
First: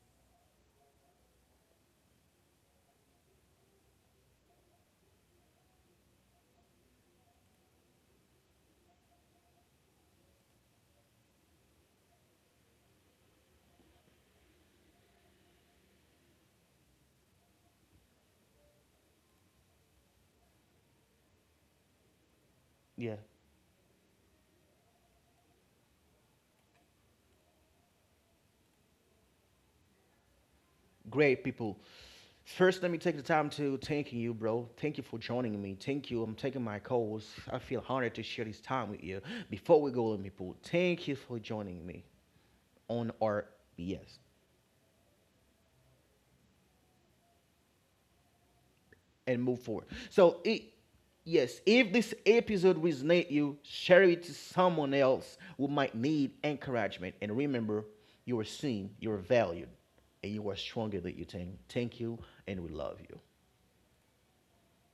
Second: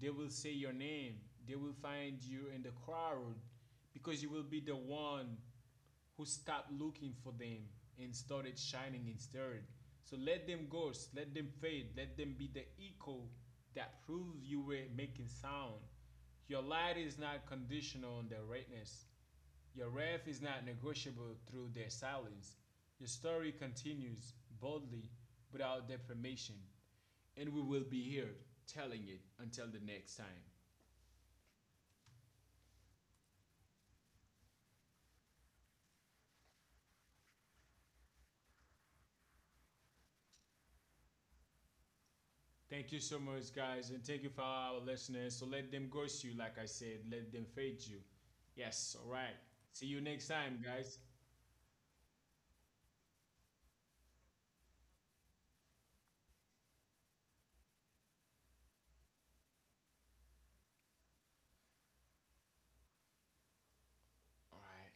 S2: They will say your name. They will find you in the crowd because you will be the one who stopped looking for them and started shining instead. So let them ghost, let them fade, let them be the echo that proves you were making sound. Your light is not conditional on their redness. Your wrath is not negotiable through their silence. Your
S1: Yeah.
S2: story continues boldly without defamation, and we will be here telling it until the next time.
S1: Great people. First, let me take the time to thanking you, bro. Thank you for joining me. Thank you. I'm taking my calls. I feel honored to share this time with you. Before we go, let me pull. Thank you for joining me
S2: Thank you
S1: on
S2: so much, guys, and
S1: RBS
S2: thank you for our listeners. So let them ghost you, like I said, let them fade you. Yes, all right.
S1: and move
S2: See
S1: forward.
S2: you next
S1: So,
S2: time,
S1: it,
S2: guys.
S1: yes, if this episode resonate you, share it to someone else who might need encouragement. And remember, you are seen, you are valued, and you are stronger than you think. Thank you, and we love you.
S2: All right.